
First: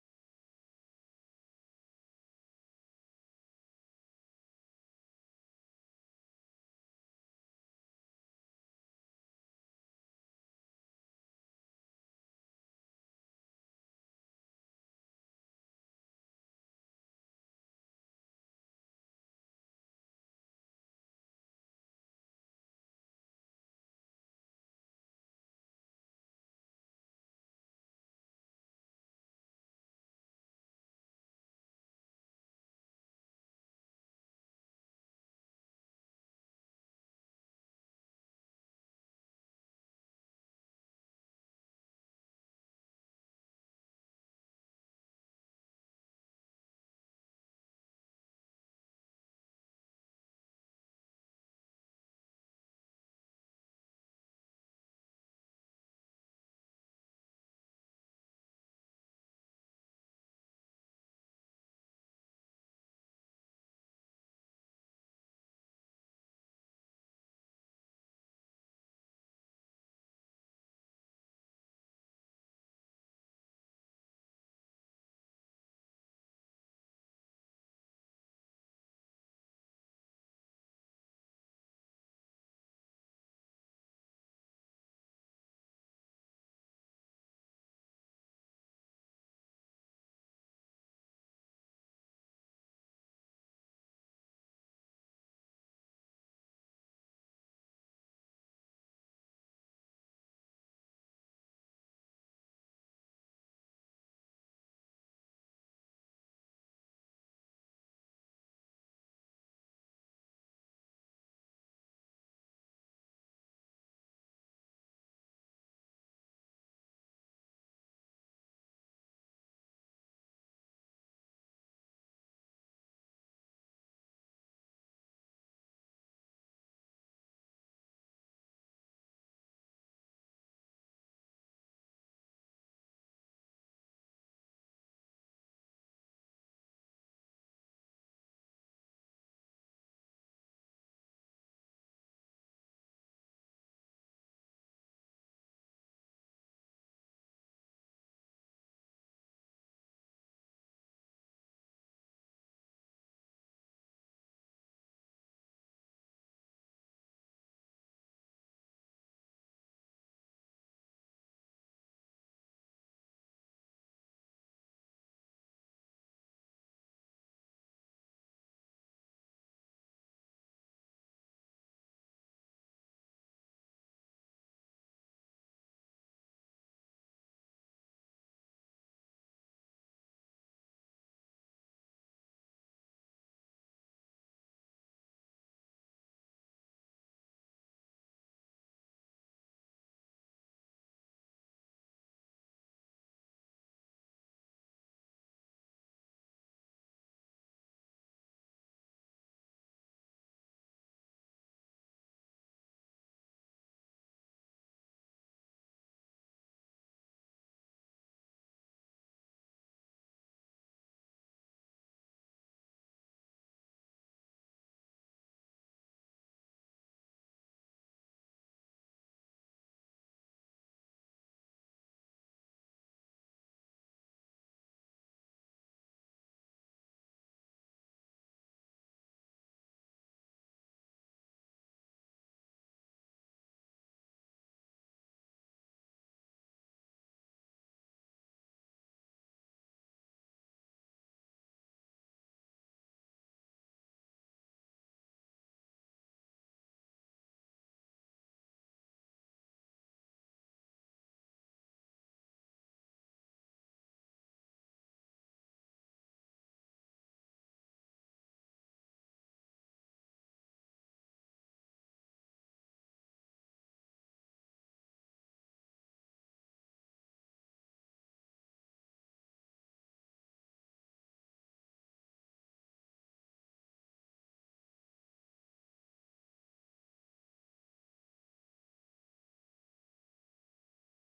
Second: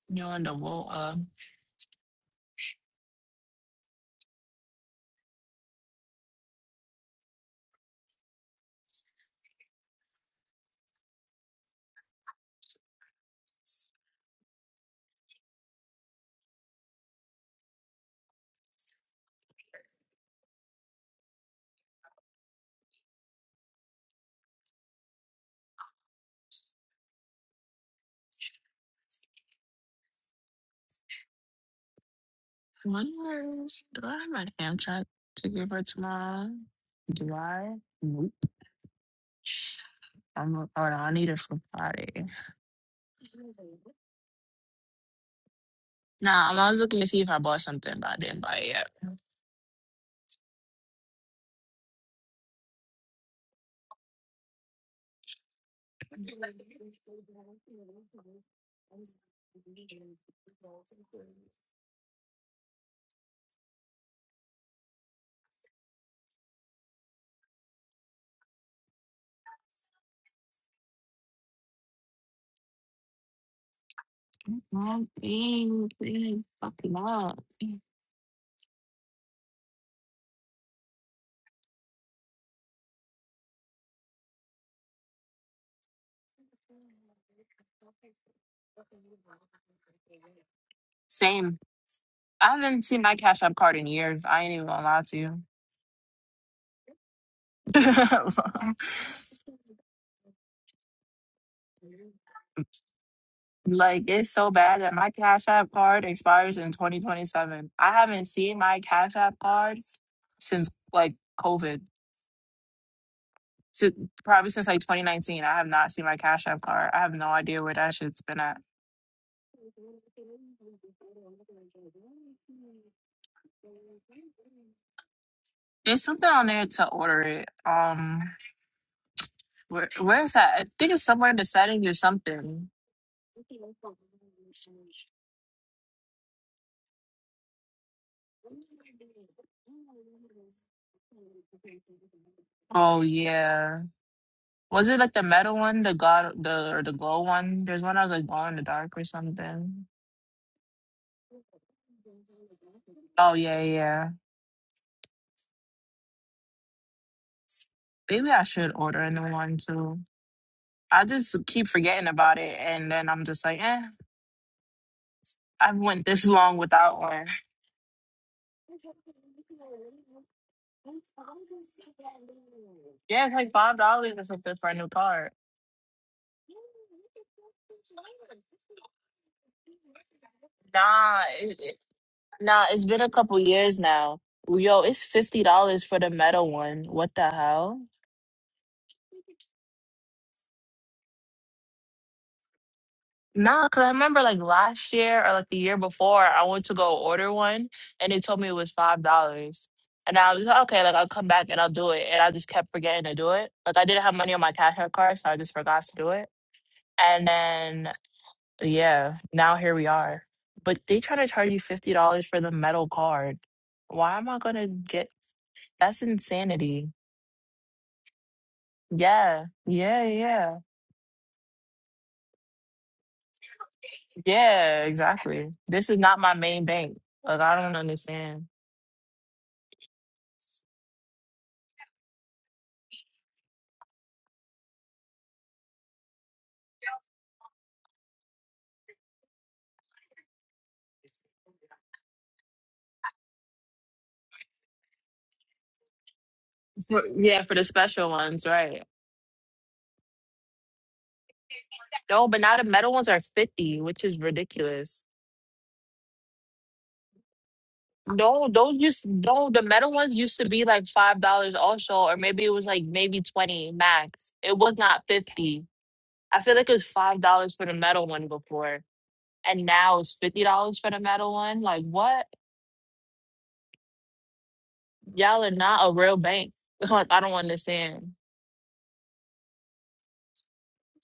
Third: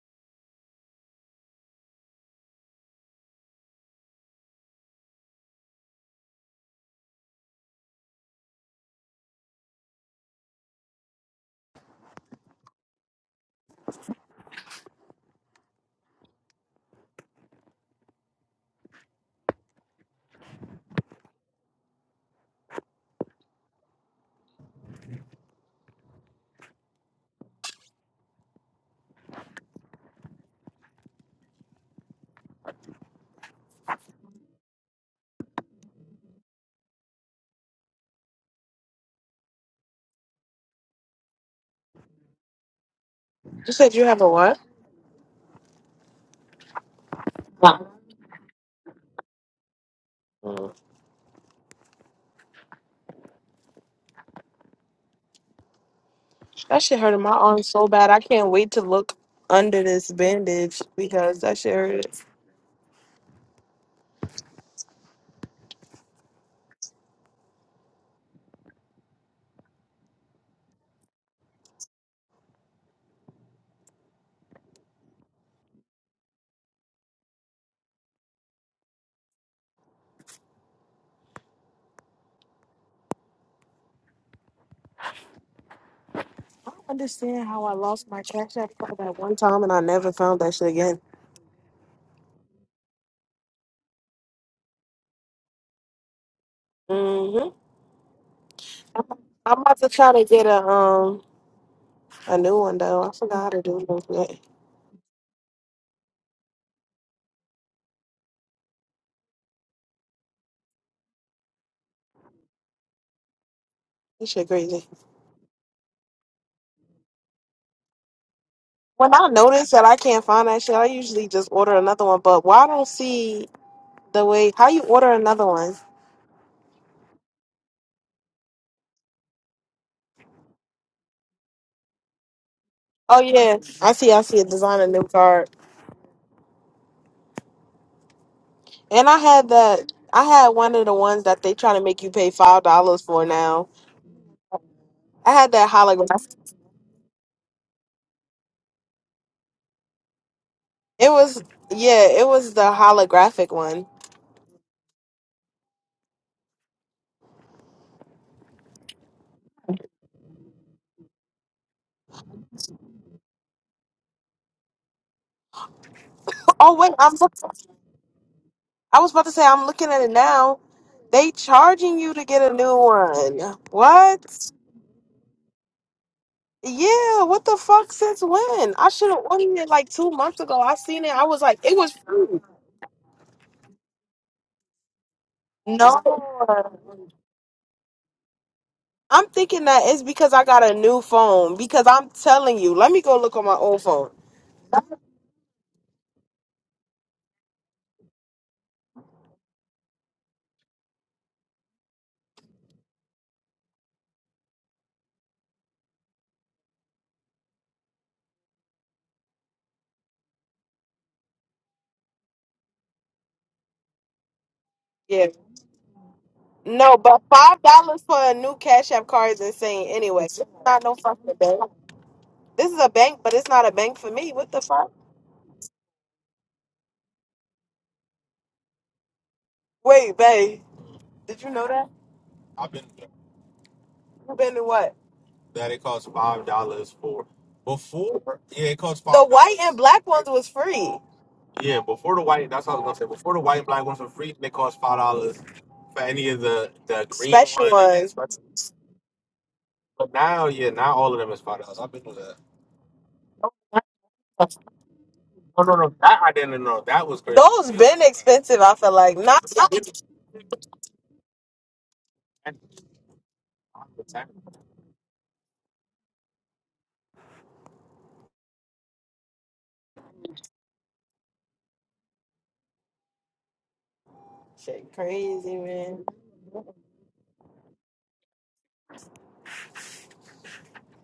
[SPEAKER 1] You're on the wall. Uh, wonder do I have my hand shot to give her tomorrow? Do I? Nope. I'm, oh, no, I need it for Friday.
[SPEAKER 2] You said you have a what?
[SPEAKER 1] Nah, I was looking to see if I bought something, but I didn't buy it yet.
[SPEAKER 2] That shit hurted my arm so bad. I can't wait to look under this bandage because that shit hurt.
[SPEAKER 1] Mm, mm, mm, Fucking up.
[SPEAKER 2] I don't understand how I lost my cash app card that one time and I never found that shit again.
[SPEAKER 1] Same. I haven't seen my Cash App card in years. I ain't even gonna lie to you.
[SPEAKER 2] hmm
[SPEAKER 1] <laughs>
[SPEAKER 2] I'm, I'm about to try to get a um a new one though. I forgot how to do
[SPEAKER 1] like it's
[SPEAKER 2] it.
[SPEAKER 1] so bad that my Cash App card expires in 2027. I haven't seen my Cash App card since like COVID. Si-
[SPEAKER 2] This shit
[SPEAKER 1] probably since like
[SPEAKER 2] crazy.
[SPEAKER 1] 2019. I have not seen my Cash App card. I have no idea where that shit's been at.
[SPEAKER 2] When I notice that I can't find that shit, I usually just order another one. But why I don't see the way how you order another one?
[SPEAKER 1] There's something on there to order it. Um. Where, where's that? I think it's somewhere in the settings or something.
[SPEAKER 2] Oh yeah, I see. I see a design a new card. And I had that. I had one of the ones that they trying to make you pay five dollars
[SPEAKER 1] Oh
[SPEAKER 2] for now.
[SPEAKER 1] yeah. Was it like the
[SPEAKER 2] I had
[SPEAKER 1] metal
[SPEAKER 2] that
[SPEAKER 1] one, the
[SPEAKER 2] holographic.
[SPEAKER 1] god, the or the glow one? There's one that was like glow in the dark or something.
[SPEAKER 2] It was yeah, it was the
[SPEAKER 1] Oh
[SPEAKER 2] holographic
[SPEAKER 1] yeah, yeah.
[SPEAKER 2] one.
[SPEAKER 1] yeah. Maybe I should order a new one too. I just keep forgetting about it, and then I'm just like, eh. I went this <laughs> long
[SPEAKER 2] Oh wait,
[SPEAKER 1] without
[SPEAKER 2] I'm.
[SPEAKER 1] one.
[SPEAKER 2] look- I was about to say I'm looking at it now. They charging you to get a new
[SPEAKER 1] Yeah, it's
[SPEAKER 2] one.
[SPEAKER 1] like five dollars or
[SPEAKER 2] What?
[SPEAKER 1] something for a new card.
[SPEAKER 2] Yeah, what the fuck? Since when? I should have ordered it like two months ago. I seen it.
[SPEAKER 1] Nah,
[SPEAKER 2] I was
[SPEAKER 1] it,
[SPEAKER 2] like,
[SPEAKER 1] it,
[SPEAKER 2] it was free.
[SPEAKER 1] nah. It's been a couple years now. Yo, it's fifty dollars for the metal
[SPEAKER 2] No,
[SPEAKER 1] one. What the hell?
[SPEAKER 2] I'm thinking that it's because I got a new phone. Because I'm telling you, let me go look on my
[SPEAKER 1] Nah,
[SPEAKER 2] old
[SPEAKER 1] because I
[SPEAKER 2] phone.
[SPEAKER 1] remember like last year or like the year before, I went to go order one and they told me it was $5. And I was like, okay, like I'll come back and I'll do it. And I just kept forgetting to do it. Like I didn't have money on my Cash App card, so I just forgot to do it. And then, yeah, now here we are. But they trying to charge you $50 for the metal card. Why am I going to get
[SPEAKER 2] Yeah.
[SPEAKER 1] that's insanity.
[SPEAKER 2] No, but five dollars for a new Cash App card is
[SPEAKER 1] Yeah,
[SPEAKER 2] insane.
[SPEAKER 1] yeah,
[SPEAKER 2] Anyway, it's
[SPEAKER 1] yeah.
[SPEAKER 2] not no fucking bank. This is a bank, but it's not a bank for me. What the
[SPEAKER 1] Yeah,
[SPEAKER 2] fuck?
[SPEAKER 1] exactly. This is not my main bank. Like I don't understand.
[SPEAKER 2] Wait, babe, did you know that? I've been. You been to what? That it costs five dollars for. Before, yeah, it costs five. The white and black ones was free. Yeah, before the white, that's what I was gonna say. Before the white and black ones were free, they cost five dollars for any of the the
[SPEAKER 1] For-
[SPEAKER 2] green
[SPEAKER 1] Yeah, for the
[SPEAKER 2] special
[SPEAKER 1] special
[SPEAKER 2] ones. ones.
[SPEAKER 1] ones, right?
[SPEAKER 2] But now, yeah, now all of them is five dollars. I've been
[SPEAKER 1] No,
[SPEAKER 2] to
[SPEAKER 1] but now the metal ones are fifty, which is
[SPEAKER 2] that.
[SPEAKER 1] ridiculous.
[SPEAKER 2] No, no, no. That I didn't know. That was crazy. Those been
[SPEAKER 1] No,
[SPEAKER 2] expensive.
[SPEAKER 1] those
[SPEAKER 2] I feel
[SPEAKER 1] used
[SPEAKER 2] like not
[SPEAKER 1] no the metal ones used to be like five dollars also, or maybe it was like maybe twenty max. It was not fifty. I feel like it was five dollars for the metal one before, and now it's fifty dollars for the metal one. Like what?
[SPEAKER 2] shit
[SPEAKER 1] Y'all are
[SPEAKER 2] crazy,
[SPEAKER 1] not a
[SPEAKER 2] man.
[SPEAKER 1] real bank. <laughs> Like, I don't understand.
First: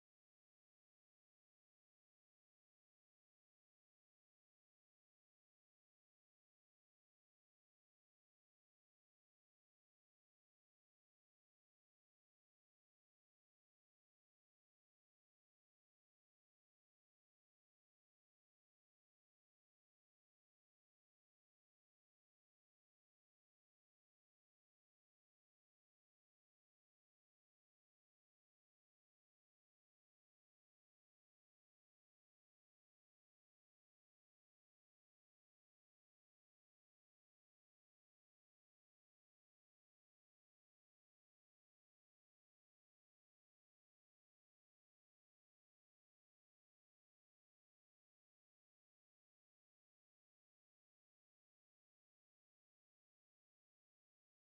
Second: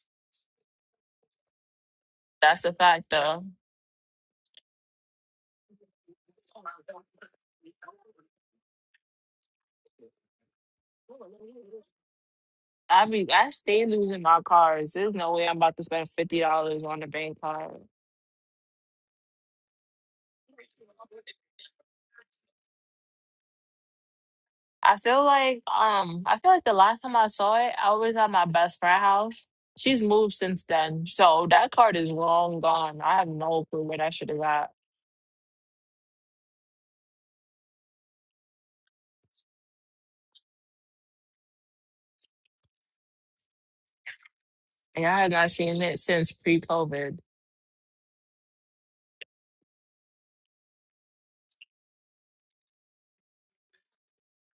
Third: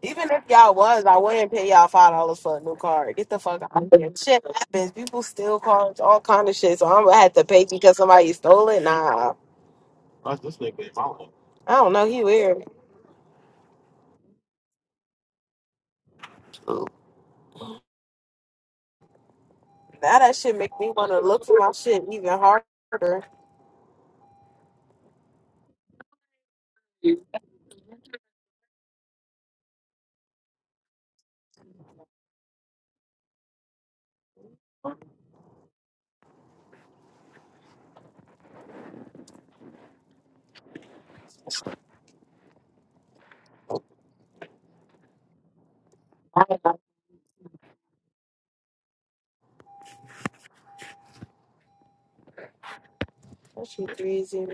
[SPEAKER 2] Even if y'all was, I wouldn't pay y'all five dollars for a
[SPEAKER 1] That's a
[SPEAKER 2] new
[SPEAKER 1] fact
[SPEAKER 2] card. Get the
[SPEAKER 1] though.
[SPEAKER 2] fuck out of here. Shit happens. People steal cards, all kind of shit. So I'm gonna have to pay because somebody stole it. Nah, What's this nigga? following? I don't know. He weird.
[SPEAKER 1] I be I stay losing my cards. There's no way I'm about to spend fifty dollars on the bank card.
[SPEAKER 2] Now that shit make me want to look for my shit even harder.
[SPEAKER 1] I feel like um I feel like the last time I saw it, I was at my best friend house. She's moved since then. So that card is long gone. I have no clue where that shit have got. And I have not seen it since pre
[SPEAKER 2] That
[SPEAKER 1] COVID.
[SPEAKER 2] shit crazy.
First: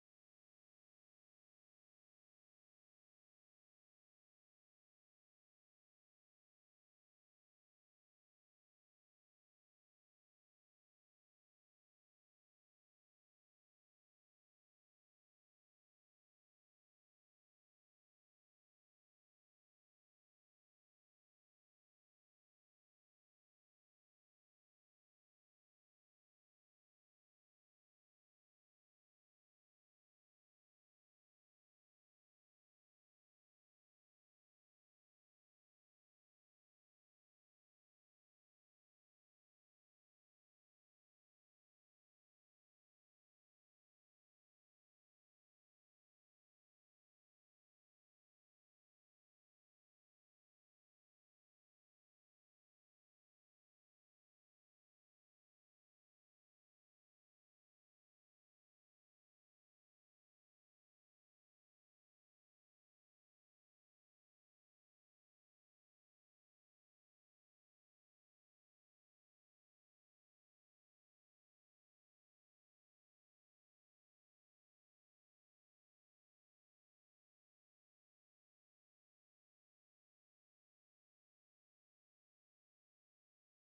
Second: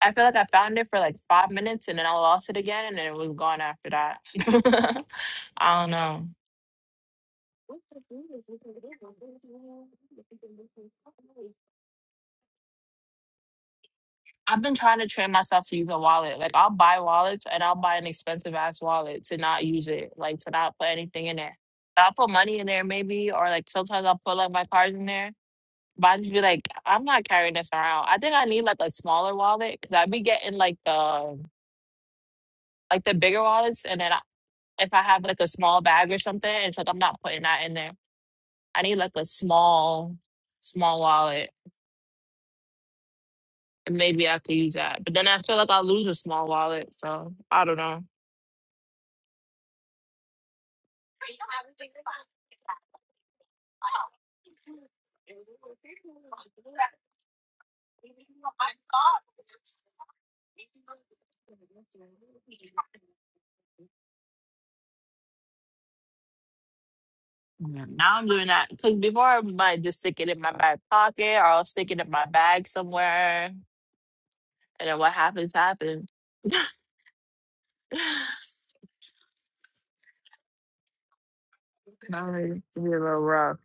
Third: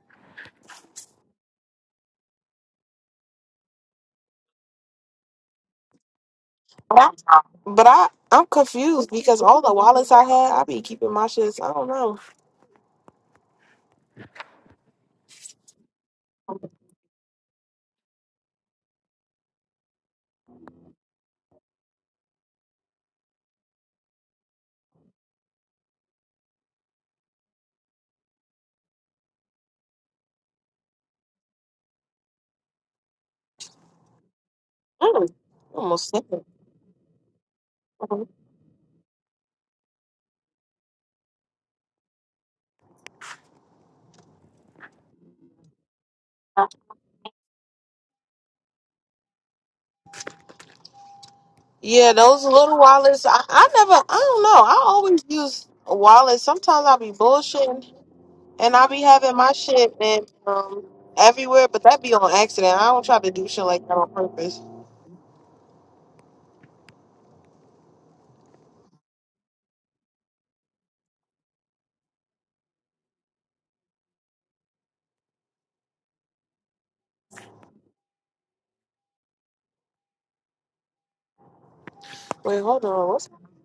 [SPEAKER 1] I feel like I found it for like five minutes and then I lost it again and then it was gone after that. <laughs> I don't know.
[SPEAKER 2] But I, but I, I'm confused because all the wallets I had, I be keeping my shits. I don't know.
[SPEAKER 1] I've been trying to train myself to use a wallet. Like I'll buy wallets and I'll buy an expensive ass wallet to not use it, like to not put anything in there. I'll put money in there maybe, or like sometimes I'll put like my cards in there. But I just be like, I'm not carrying this around. I think I need like a smaller wallet because I be getting like the like the bigger wallets, and then I, if I have
[SPEAKER 2] Mm,
[SPEAKER 1] like a small
[SPEAKER 2] almost
[SPEAKER 1] bag or
[SPEAKER 2] sick.
[SPEAKER 1] something, it's like I'm not putting that in there. I need like a small, small wallet, and maybe I could use that. But then I feel like I'll lose a small wallet, so I don't know.
[SPEAKER 2] Yeah, those little wallets. I, I never. I don't know. I always use a wallet. Sometimes I be bullshitting and I be having my shit and um everywhere, but that be on accident. I don't try to do shit like that on purpose.
[SPEAKER 1] Yeah, Now I'm doing that because before I might just stick it in my back pocket or I'll stick it in my bag somewhere, and then what happens happens. <laughs> Now
[SPEAKER 2] Wait,
[SPEAKER 1] it's
[SPEAKER 2] hold
[SPEAKER 1] be a
[SPEAKER 2] on.
[SPEAKER 1] little rough.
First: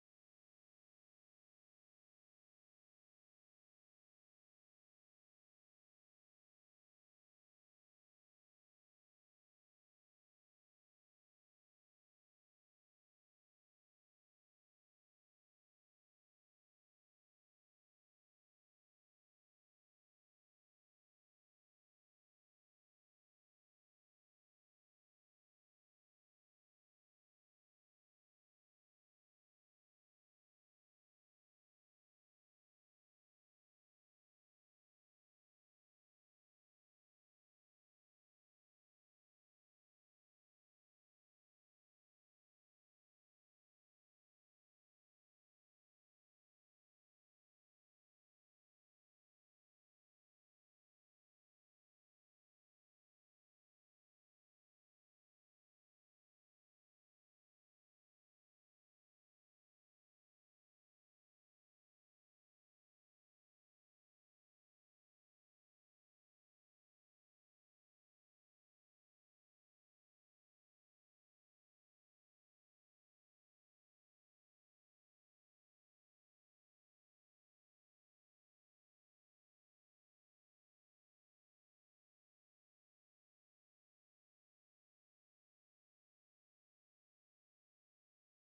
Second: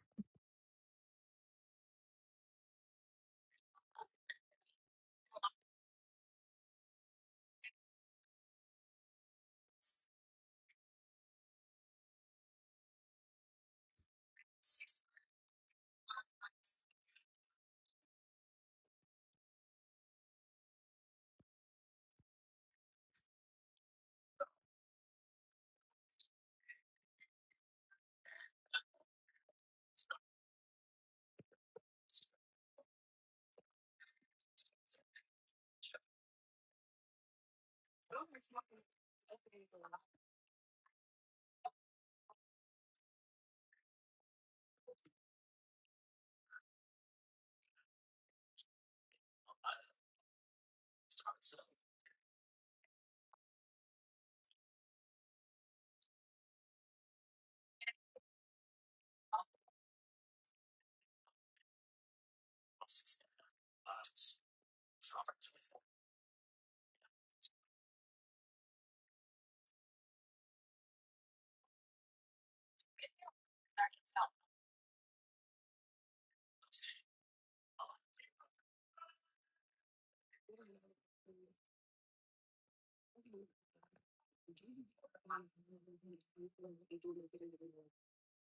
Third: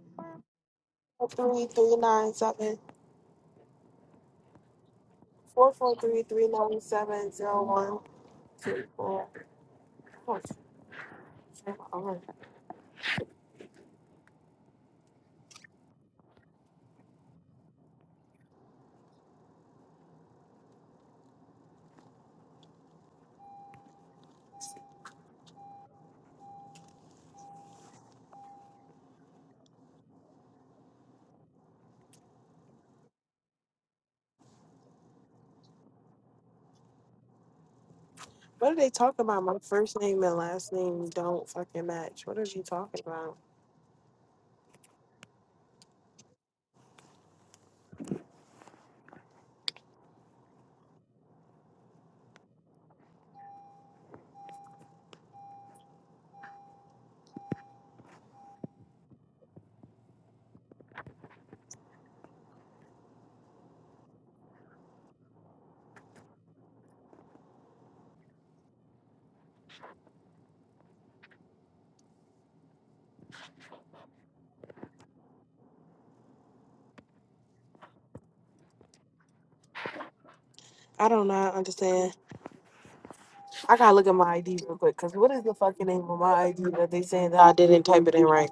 [SPEAKER 2] What's three three nine seven four four three three nine seven zero one two four? What are they talking about? My first name and last name don't fucking match. What are you talking about? I do not understand. I gotta look at my ID real quick, cause what is the fucking name of my ID that they saying that I didn't type it in right?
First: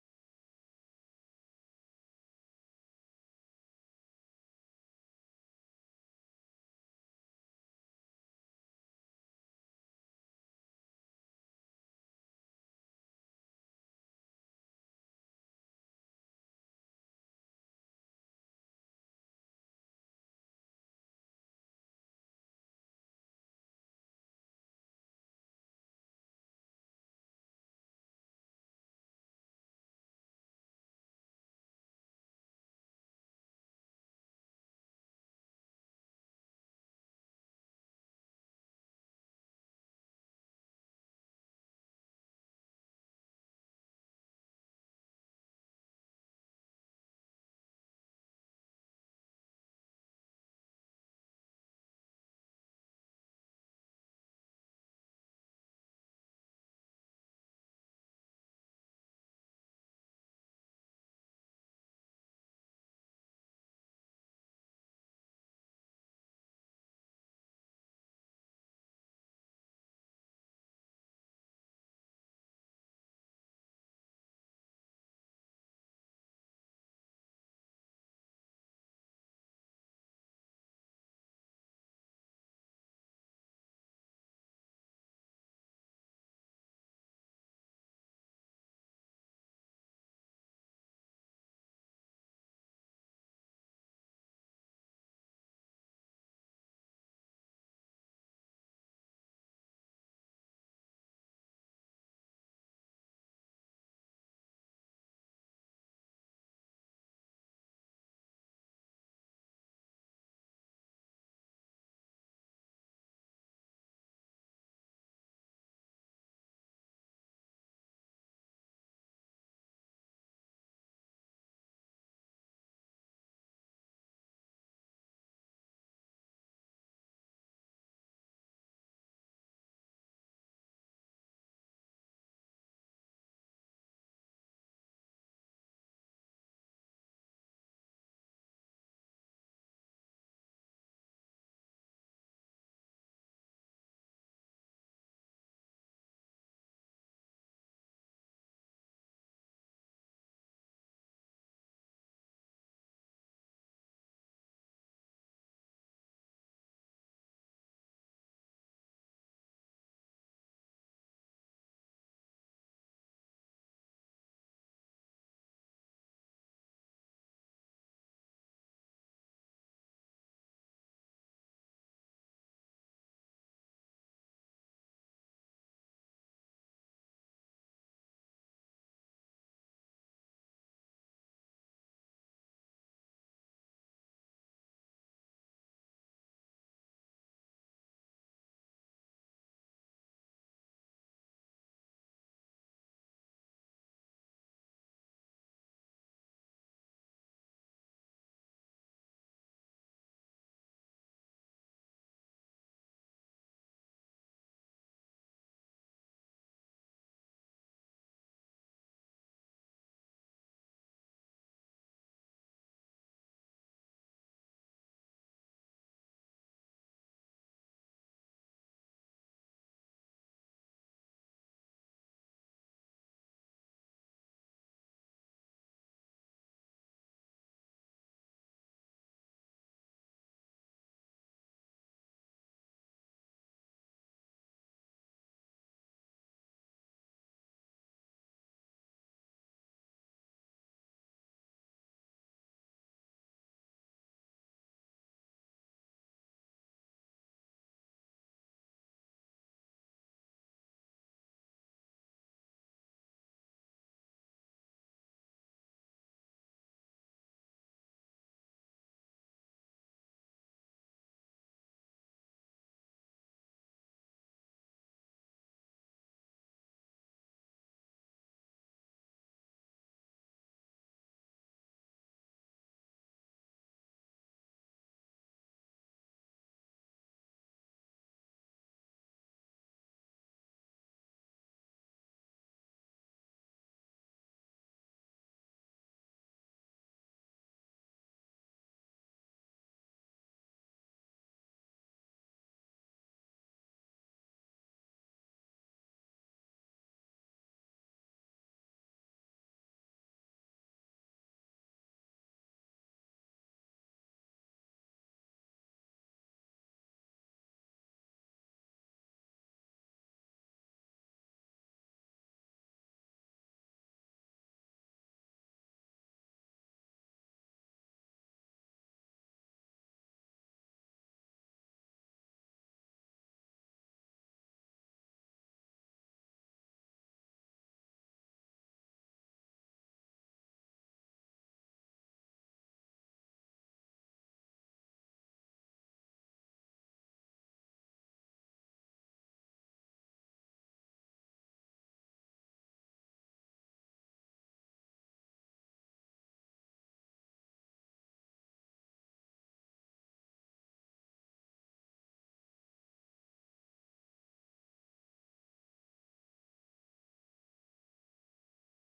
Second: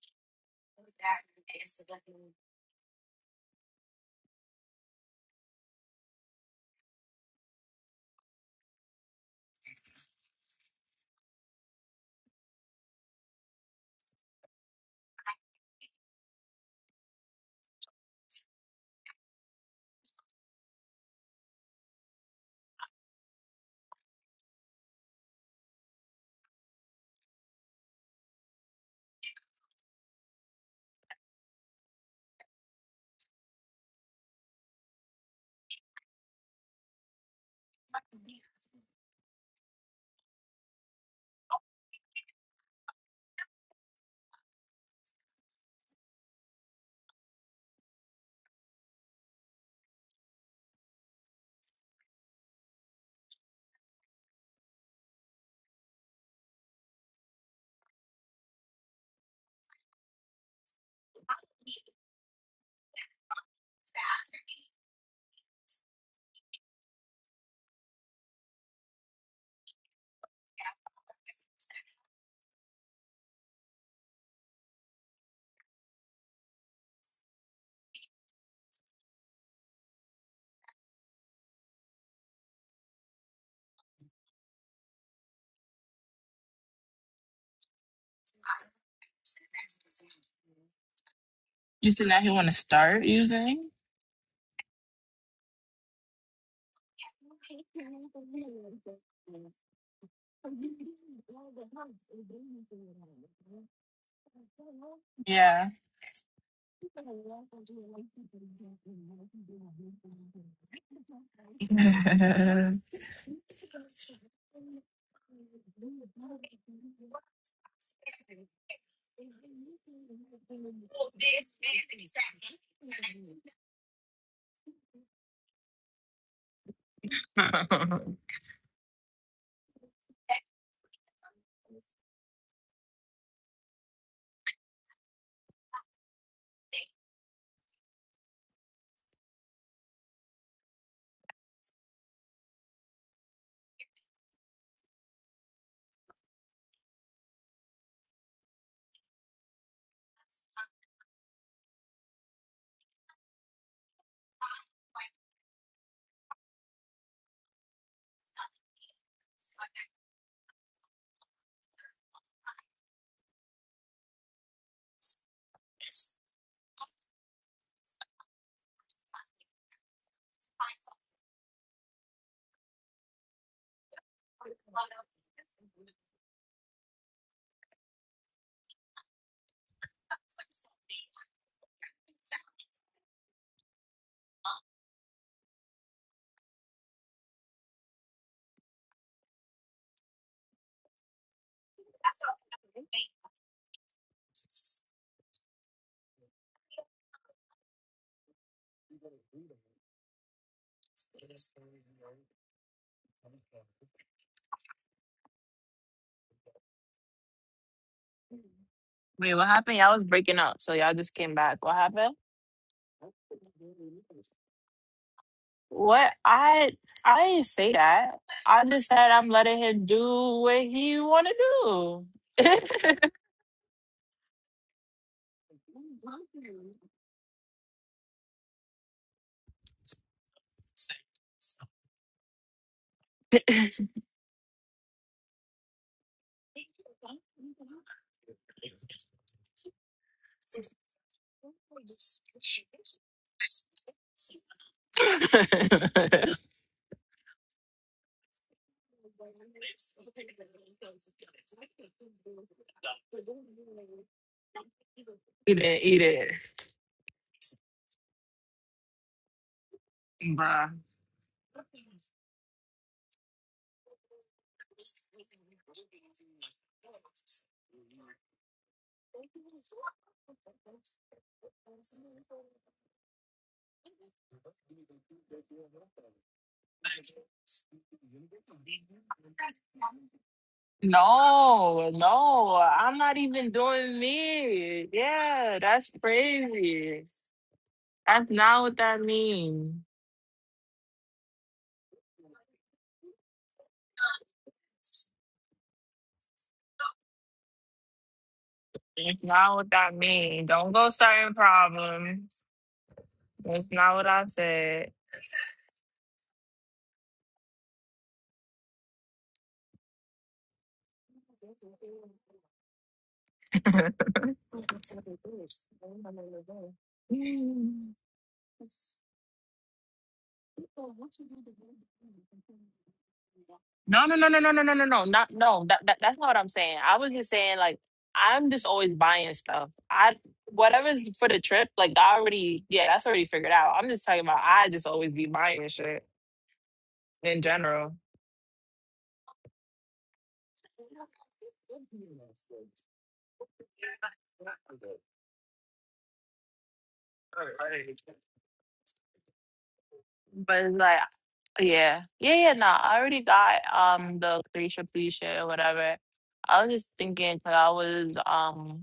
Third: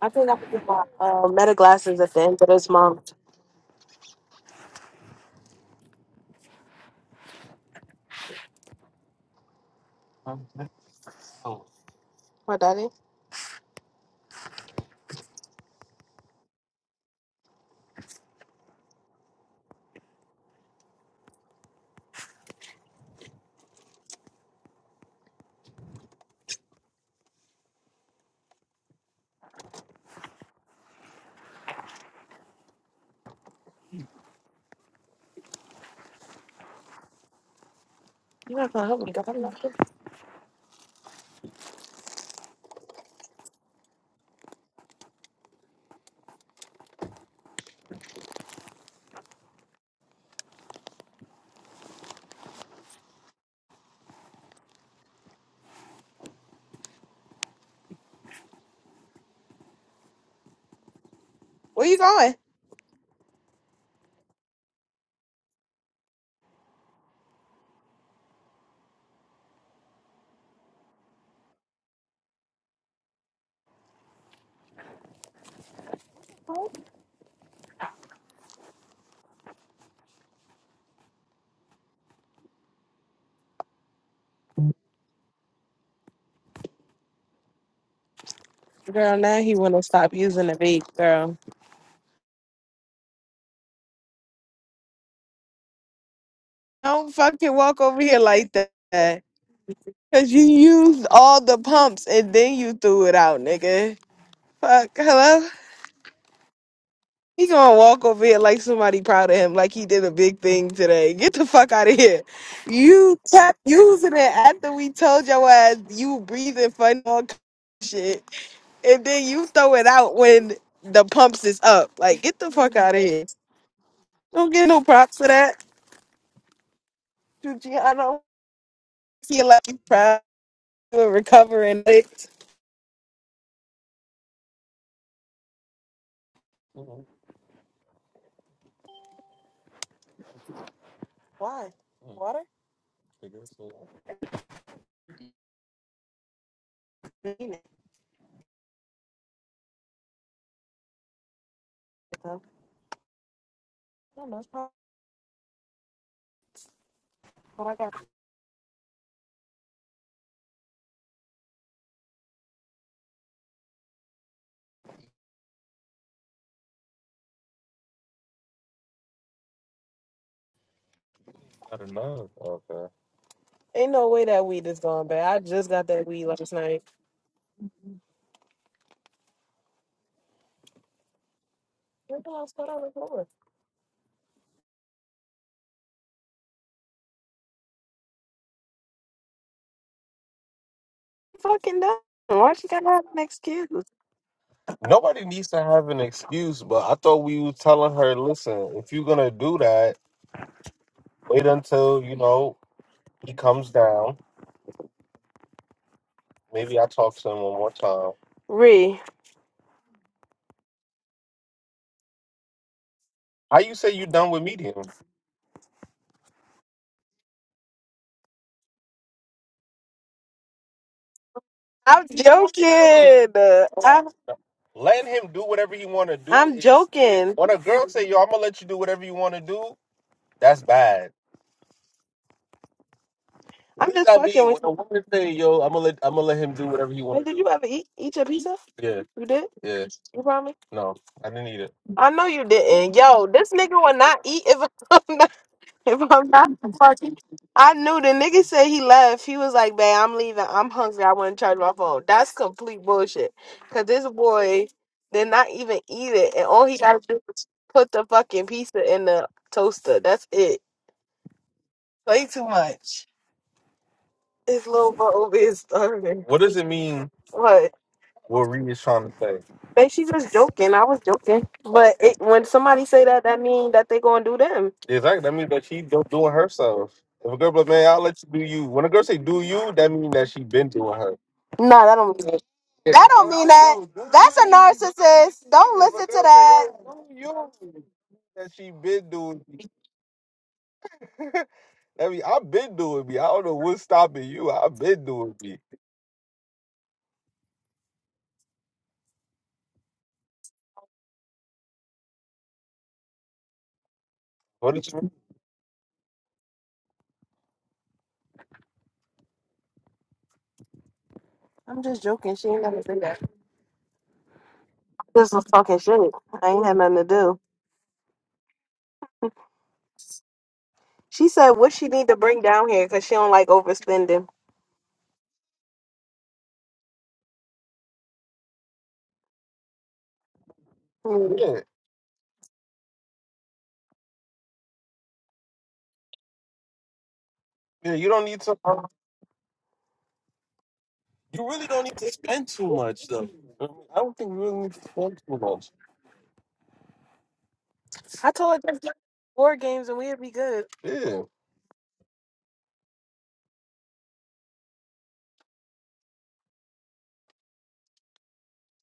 [SPEAKER 2] I think I put my uh, meta glasses at the end of this month. What, daddy? You not gonna help me? 'cause I'm not good. Where you going? Girl, now he wanna stop using the vape, girl.
[SPEAKER 1] You said that he want to start using?
[SPEAKER 2] Don't fucking walk over here like that. Cause you used all the pumps and then you threw it out, nigga. Fuck. Hello?
[SPEAKER 1] Yeah.
[SPEAKER 2] He gonna walk over here like somebody proud of him, like he did a big thing today. Get the
[SPEAKER 1] <laughs>
[SPEAKER 2] fuck out of here. You kept using it after we told your ass you breathing funny all kind of shit, and then you throw it out when the pumps is up. Like, get the fuck out of here. Don't get no props for that. I don't feel like you proud you were recovering it. Why? Water? I don't know. it's probably what I got. Ain't no way that weed is gone bad. I just got that weed last night. Where the hell's that on the floor? fucking done. Why she gotta have an excuse? Nobody needs to have an excuse, but I thought we were telling her, listen, if you're gonna do that, wait until, you know, he comes down. Maybe I talk to him one more time. Ree.
[SPEAKER 1] Wait, what happened? Y'all was breaking up, so y'all just came back. What happened?
[SPEAKER 2] How you say you done with medium?
[SPEAKER 1] What I I didn't say that. I just said I'm letting him do what he want to
[SPEAKER 2] I'm
[SPEAKER 1] do.
[SPEAKER 2] joking. Uh, I'm, Let him do whatever he wanna do. I'm It's joking. when a girl say, yo, I'm gonna let you do whatever you wanna do, that's bad.
[SPEAKER 1] <laughs>
[SPEAKER 2] I'm just I be fucking with when I want to say, yo, I'm gonna let I'm gonna let him do whatever he you. Hey, want to did do. you ever eat eat your pizza? Yeah, You did? yeah. You promise? No, I didn't eat it. I know you didn't. Yo, this nigga will not eat if <laughs> I'm not, if I'm not fucking. I knew the nigga said he left. He was like, "Babe, I'm leaving. I'm hungry. I want to charge my phone." That's complete bullshit. Cause this boy did not
[SPEAKER 1] eat
[SPEAKER 2] even
[SPEAKER 1] it, eat
[SPEAKER 2] eat
[SPEAKER 1] it,
[SPEAKER 2] it, and all he gotta do is put the fucking pizza in the toaster. That's it.
[SPEAKER 1] bruh.
[SPEAKER 2] Play too much. His little bubble being started. What does it mean What? what Reed is trying to say? They she just joking. I was joking. But it, when somebody say that, that mean that they gonna do them. Exactly. That means that she do doing herself. If a girl be like, man, I'll let you do you. When a girl say do you, that means that she been doing her. Nah,
[SPEAKER 1] No,
[SPEAKER 2] that don't mean it.
[SPEAKER 1] no, I'm
[SPEAKER 2] That
[SPEAKER 1] not
[SPEAKER 2] don't mean
[SPEAKER 1] even
[SPEAKER 2] that.
[SPEAKER 1] doing
[SPEAKER 2] That's a
[SPEAKER 1] me.
[SPEAKER 2] narcissist.
[SPEAKER 1] Yeah,
[SPEAKER 2] Don't
[SPEAKER 1] that's
[SPEAKER 2] listen to that.
[SPEAKER 1] crazy.
[SPEAKER 2] do you,
[SPEAKER 1] That's
[SPEAKER 2] that
[SPEAKER 1] not
[SPEAKER 2] she
[SPEAKER 1] what that
[SPEAKER 2] been doing me.
[SPEAKER 1] means.
[SPEAKER 2] <laughs> I mean, I've been doing me. I don't know what's stopping you. I've been doing me.
[SPEAKER 1] That's not what that means. Don't go starting problems. That's not what I
[SPEAKER 2] What did
[SPEAKER 1] said.
[SPEAKER 2] you? I'm just joking. She ain't never say that. This was talking shit. I ain't had nothing to do. She said what she need to bring down here because she don't like
[SPEAKER 1] No, no,
[SPEAKER 2] overspending.
[SPEAKER 1] no, no, no, no, no, no, no, not no. That, that that's not what I'm saying. I was just saying like I'm just always buying stuff. I whatever's for
[SPEAKER 2] Hmm.
[SPEAKER 1] the
[SPEAKER 2] Yeah,
[SPEAKER 1] trip, like I already yeah, that's already figured out. I'm just talking about I just always be buying shit in
[SPEAKER 2] yeah.
[SPEAKER 1] general.
[SPEAKER 2] You don't need to. You really don't need to spend too much, though. I mean, I don't think you really need to spend too much. I told her just play board games and we'd be
[SPEAKER 1] But
[SPEAKER 2] good.
[SPEAKER 1] it's like
[SPEAKER 2] Yeah.
[SPEAKER 1] yeah, yeah, yeah. No, I already got um the three triple E shit or whatever. I was just thinking 'cause I was um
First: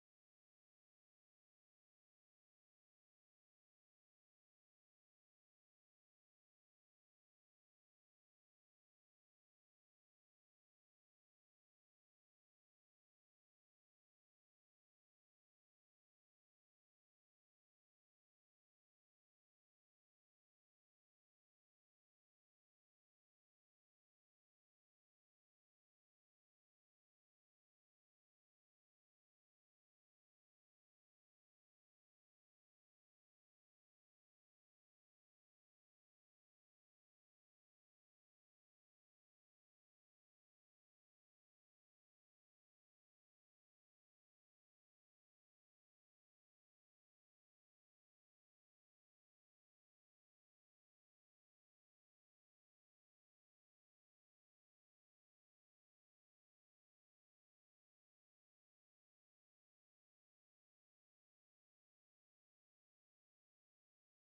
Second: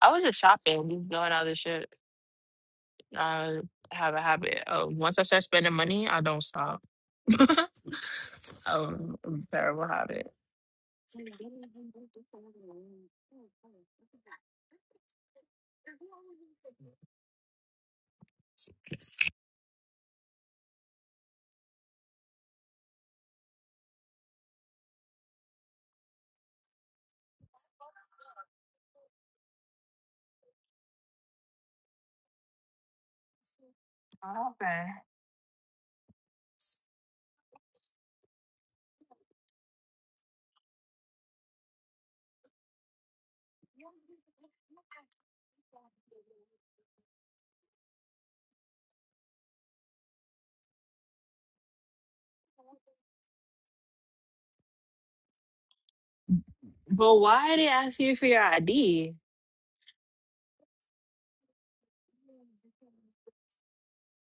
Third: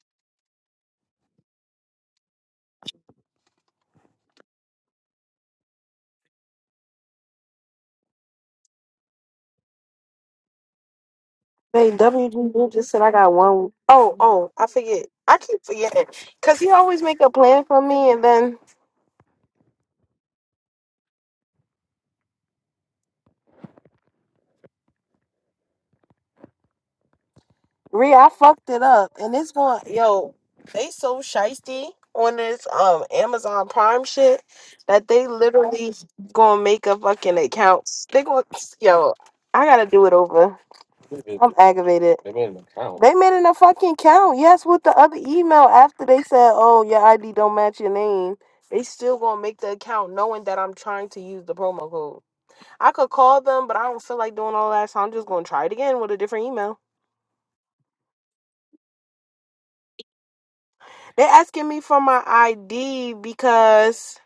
[SPEAKER 1] I was just shopping, just doing all this shit. I have a habit of once I start spending money, I don't stop. <laughs> um, terrible habit.
[SPEAKER 2] Hey, WGB just said I got one. Oh, oh, I forget. I keep forgetting because he always make a plan for me and then Ree, I fucked it up, and it's going. Yo, they so shisty on this um Amazon Prime shit
[SPEAKER 1] Okay.
[SPEAKER 2] that they literally gonna make a fucking account. They going yo. I gotta do it over. I'm aggravated. They made an a no fucking count. Yes, with the other email after they said, "Oh, your ID don't match your name." They still gonna make the account knowing that I'm trying to use the promo code. I could call them, but I don't feel like doing all that, so I'm just gonna try it again with a different email.
[SPEAKER 1] But why did they ask you for your ID?
[SPEAKER 2] They are asking me for my ID because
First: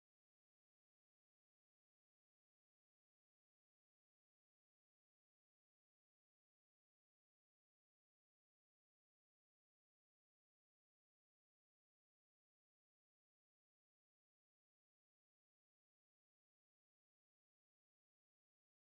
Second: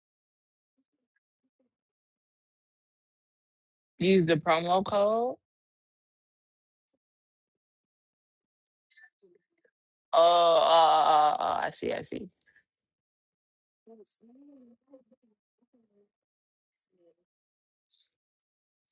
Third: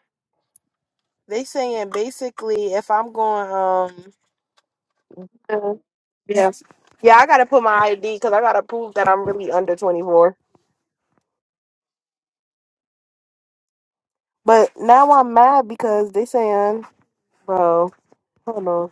[SPEAKER 2] they saying basically if I'm going um
[SPEAKER 1] Use the promo code.
[SPEAKER 2] Mhm. yeah yeah I gotta put my ID because I gotta prove that I'm really under
[SPEAKER 1] Oh, oh,
[SPEAKER 2] 24.
[SPEAKER 1] oh, oh, I see, I see.
[SPEAKER 2] But now I'm mad because they saying bro hold on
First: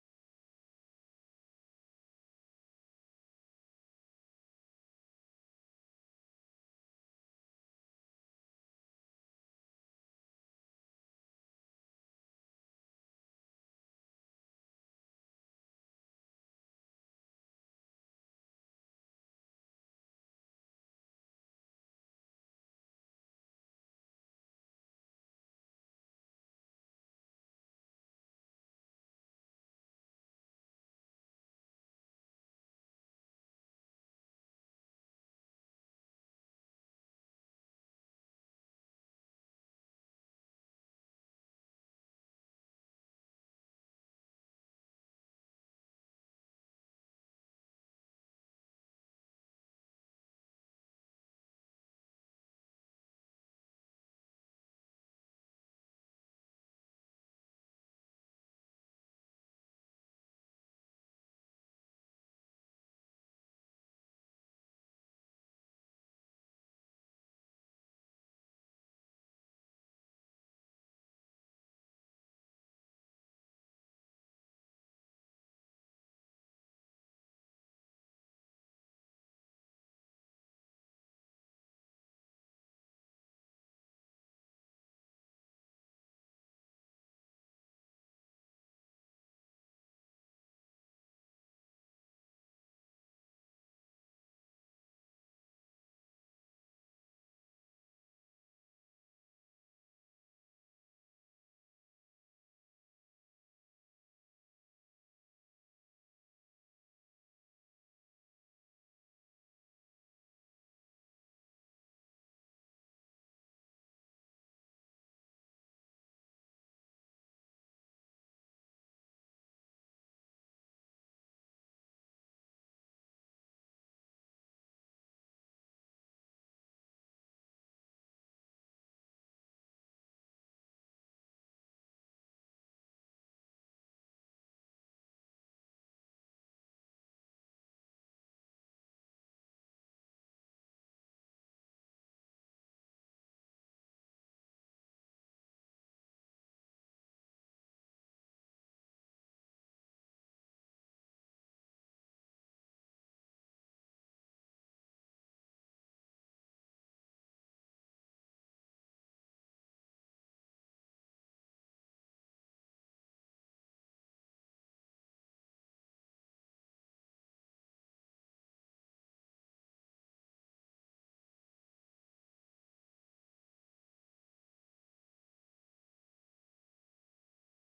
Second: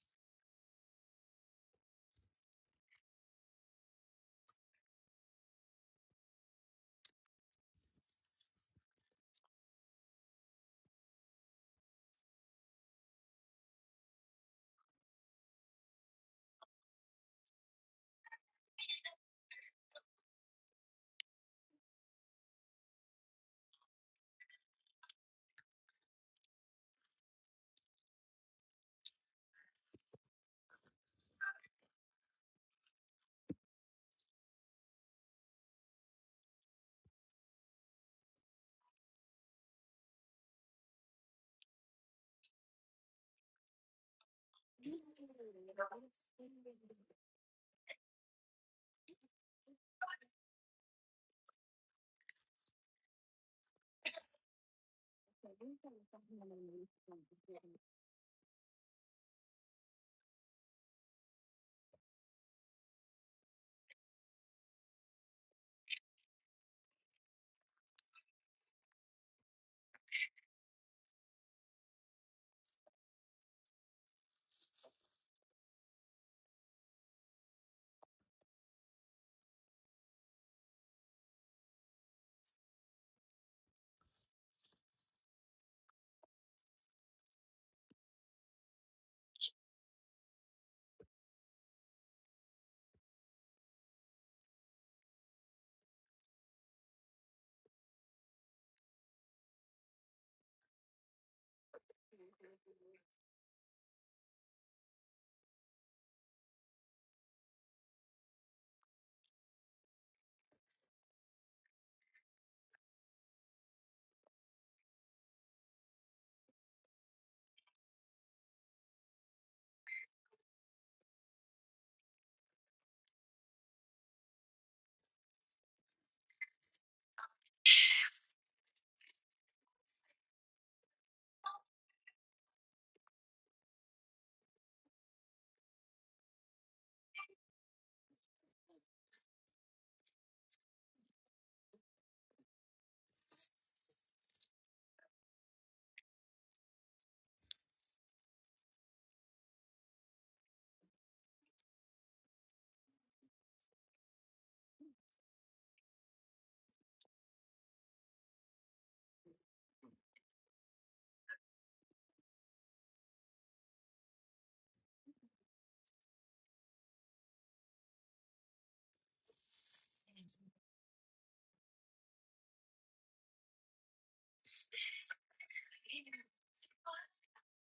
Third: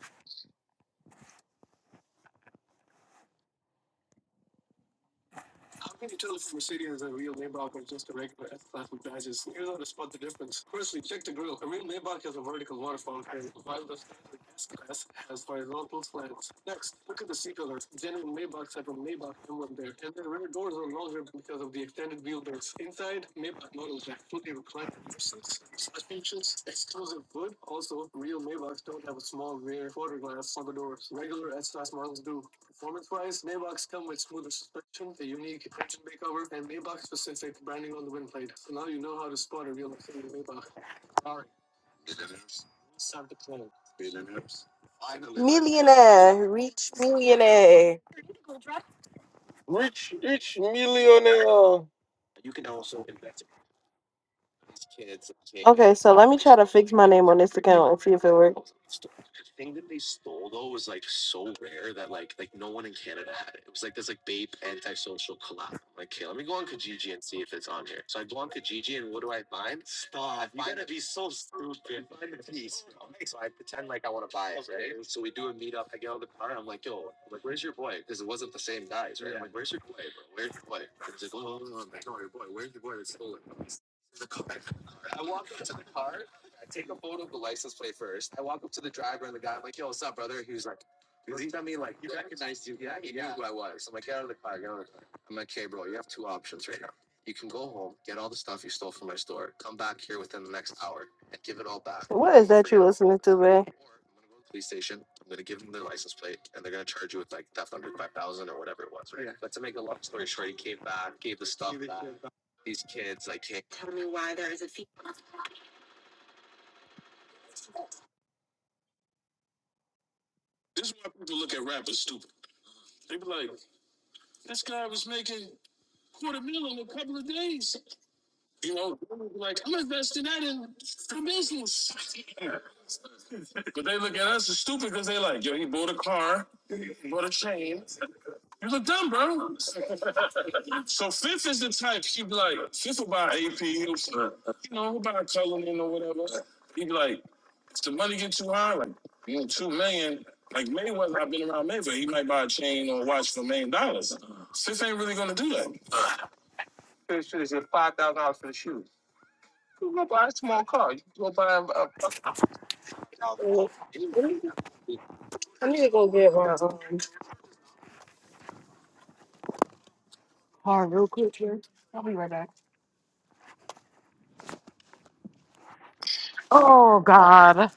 [SPEAKER 2] millionaire rich millionaire Rich, rich millionaire. okay so let me try to fix my name on this account and see if it works. What is that you listening to, man? This is why people look at rap as stupid. They be like, this guy was making quarter mil in a couple of days. You know, like, I'm investing that in the business. <laughs> but they look at us as stupid because they like, yo, he bought a car, he bought a chain. You look dumb, bro. <laughs> so Fifth is the type, he be like, Fifth will buy AP, he'll, you know, he'll buy a Cullinan or whatever. He be like, if the money get too high, like, you know, two million, like Mayweather, I've been around Mayweather. He might buy a chain or watch for a million dollars. Fifth ain't really gonna do that. for the shoes. It's five thousand dollars for the shoes. Buy a small car. You can go buy a. a- I need to go get my um, car real quick here. I'll be right back. Oh God,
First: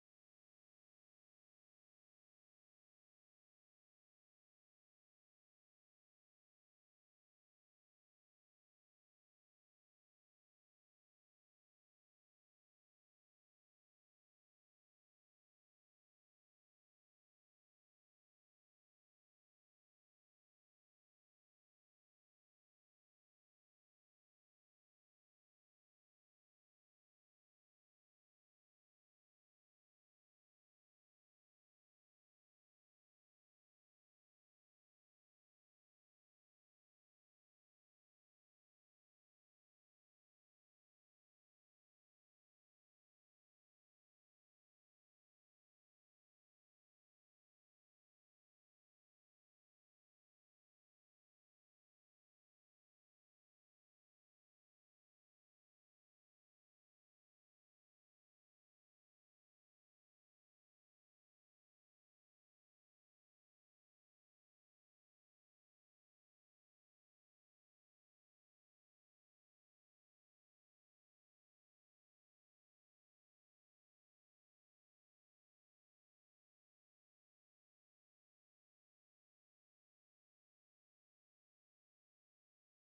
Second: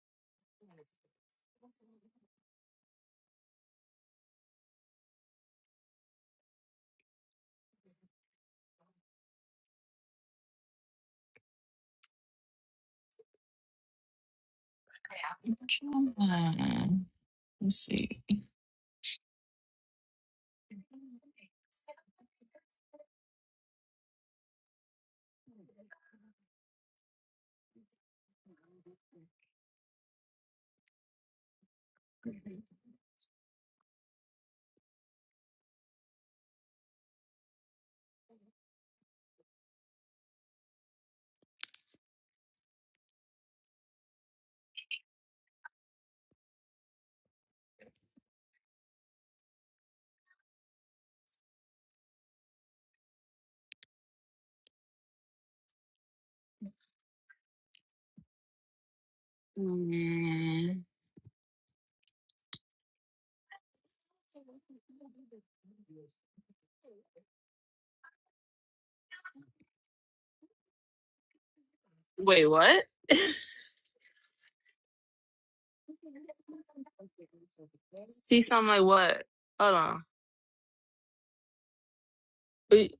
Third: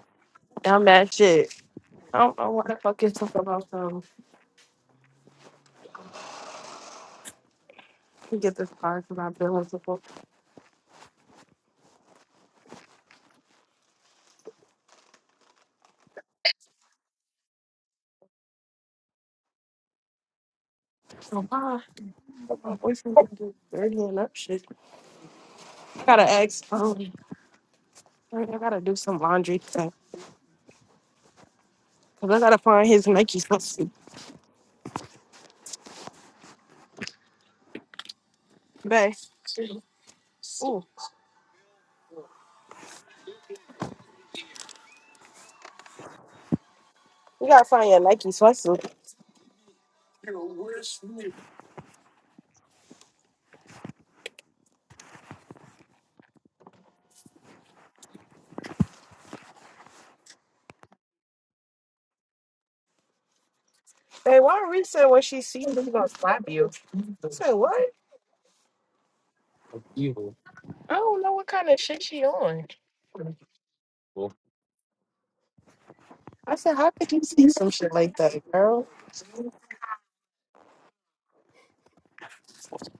[SPEAKER 2] I'm
[SPEAKER 1] Hmm,
[SPEAKER 2] that shit. I don't know what the fuck is talking about. So to get this car because I've been with people.
[SPEAKER 1] Let's see.
[SPEAKER 2] So my my boyfriend can do dirty and up shit. I gotta ask. Um, I gotta do some laundry so, cause I gotta find his Nike sweatsuit. Babe, ooh, you gotta find your Nike sweatsuit. Hey, why Reese said when she sees you, gonna slap you? I said what? I don't know what kind of shit she
[SPEAKER 1] Wait,
[SPEAKER 2] on.
[SPEAKER 1] what?
[SPEAKER 2] Well, I said, how could you see some shit like that,
[SPEAKER 1] See something like
[SPEAKER 2] girl?
[SPEAKER 1] what? Hold on. Wait,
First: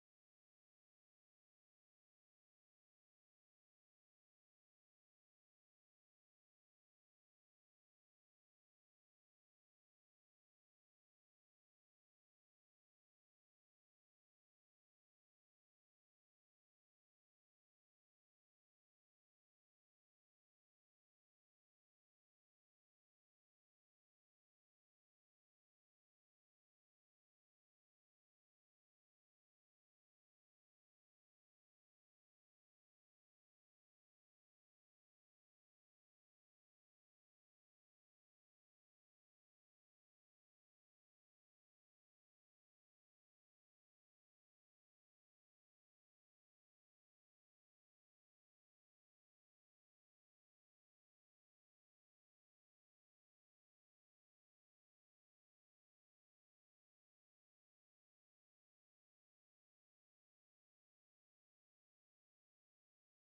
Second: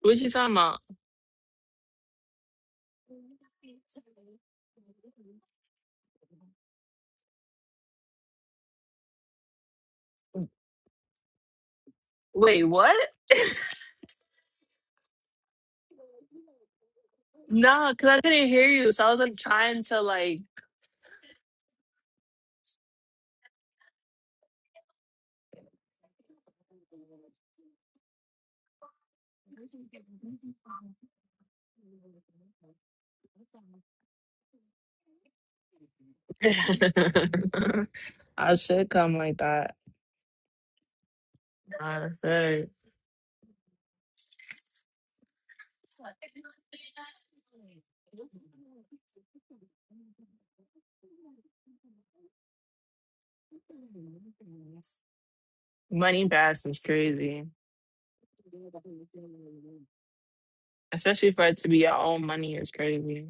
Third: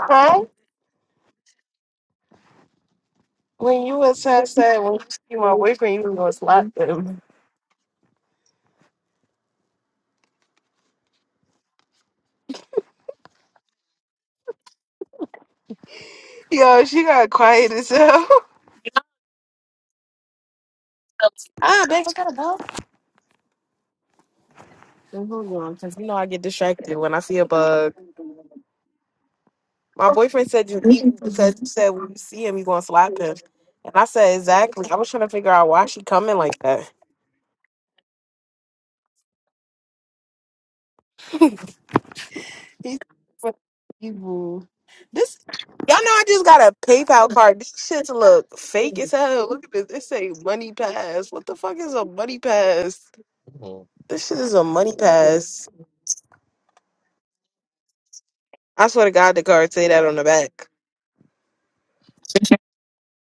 [SPEAKER 1] what you talking about?
[SPEAKER 2] When you was had said when you see my boyfriend, you was gonna slap him.
[SPEAKER 1] Wait, what?
[SPEAKER 2] Yo, she got quiet as
[SPEAKER 1] Nah, cause I
[SPEAKER 2] hell. <laughs>
[SPEAKER 1] couldn't hear you, so I was like trying to like.
[SPEAKER 2] Ah, babe, I gotta go. And Hold on, because you know I get distracted when I see a bug. My boyfriend said you eat because you said when you see him, you gonna slap him. And I said, exactly. I was trying to figure out why she coming like that.
[SPEAKER 1] <laughs> I should come like that. I said
[SPEAKER 2] This for evil. This y'all know I just got a PayPal card. This shit look fake as hell. Look at this. It say money pass. What the fuck is a money pass? This shit is a money pass.
[SPEAKER 1] money bass is crazy,
[SPEAKER 2] I swear to God, the card say that on the back.
[SPEAKER 1] especially for it to be your own money is crazy.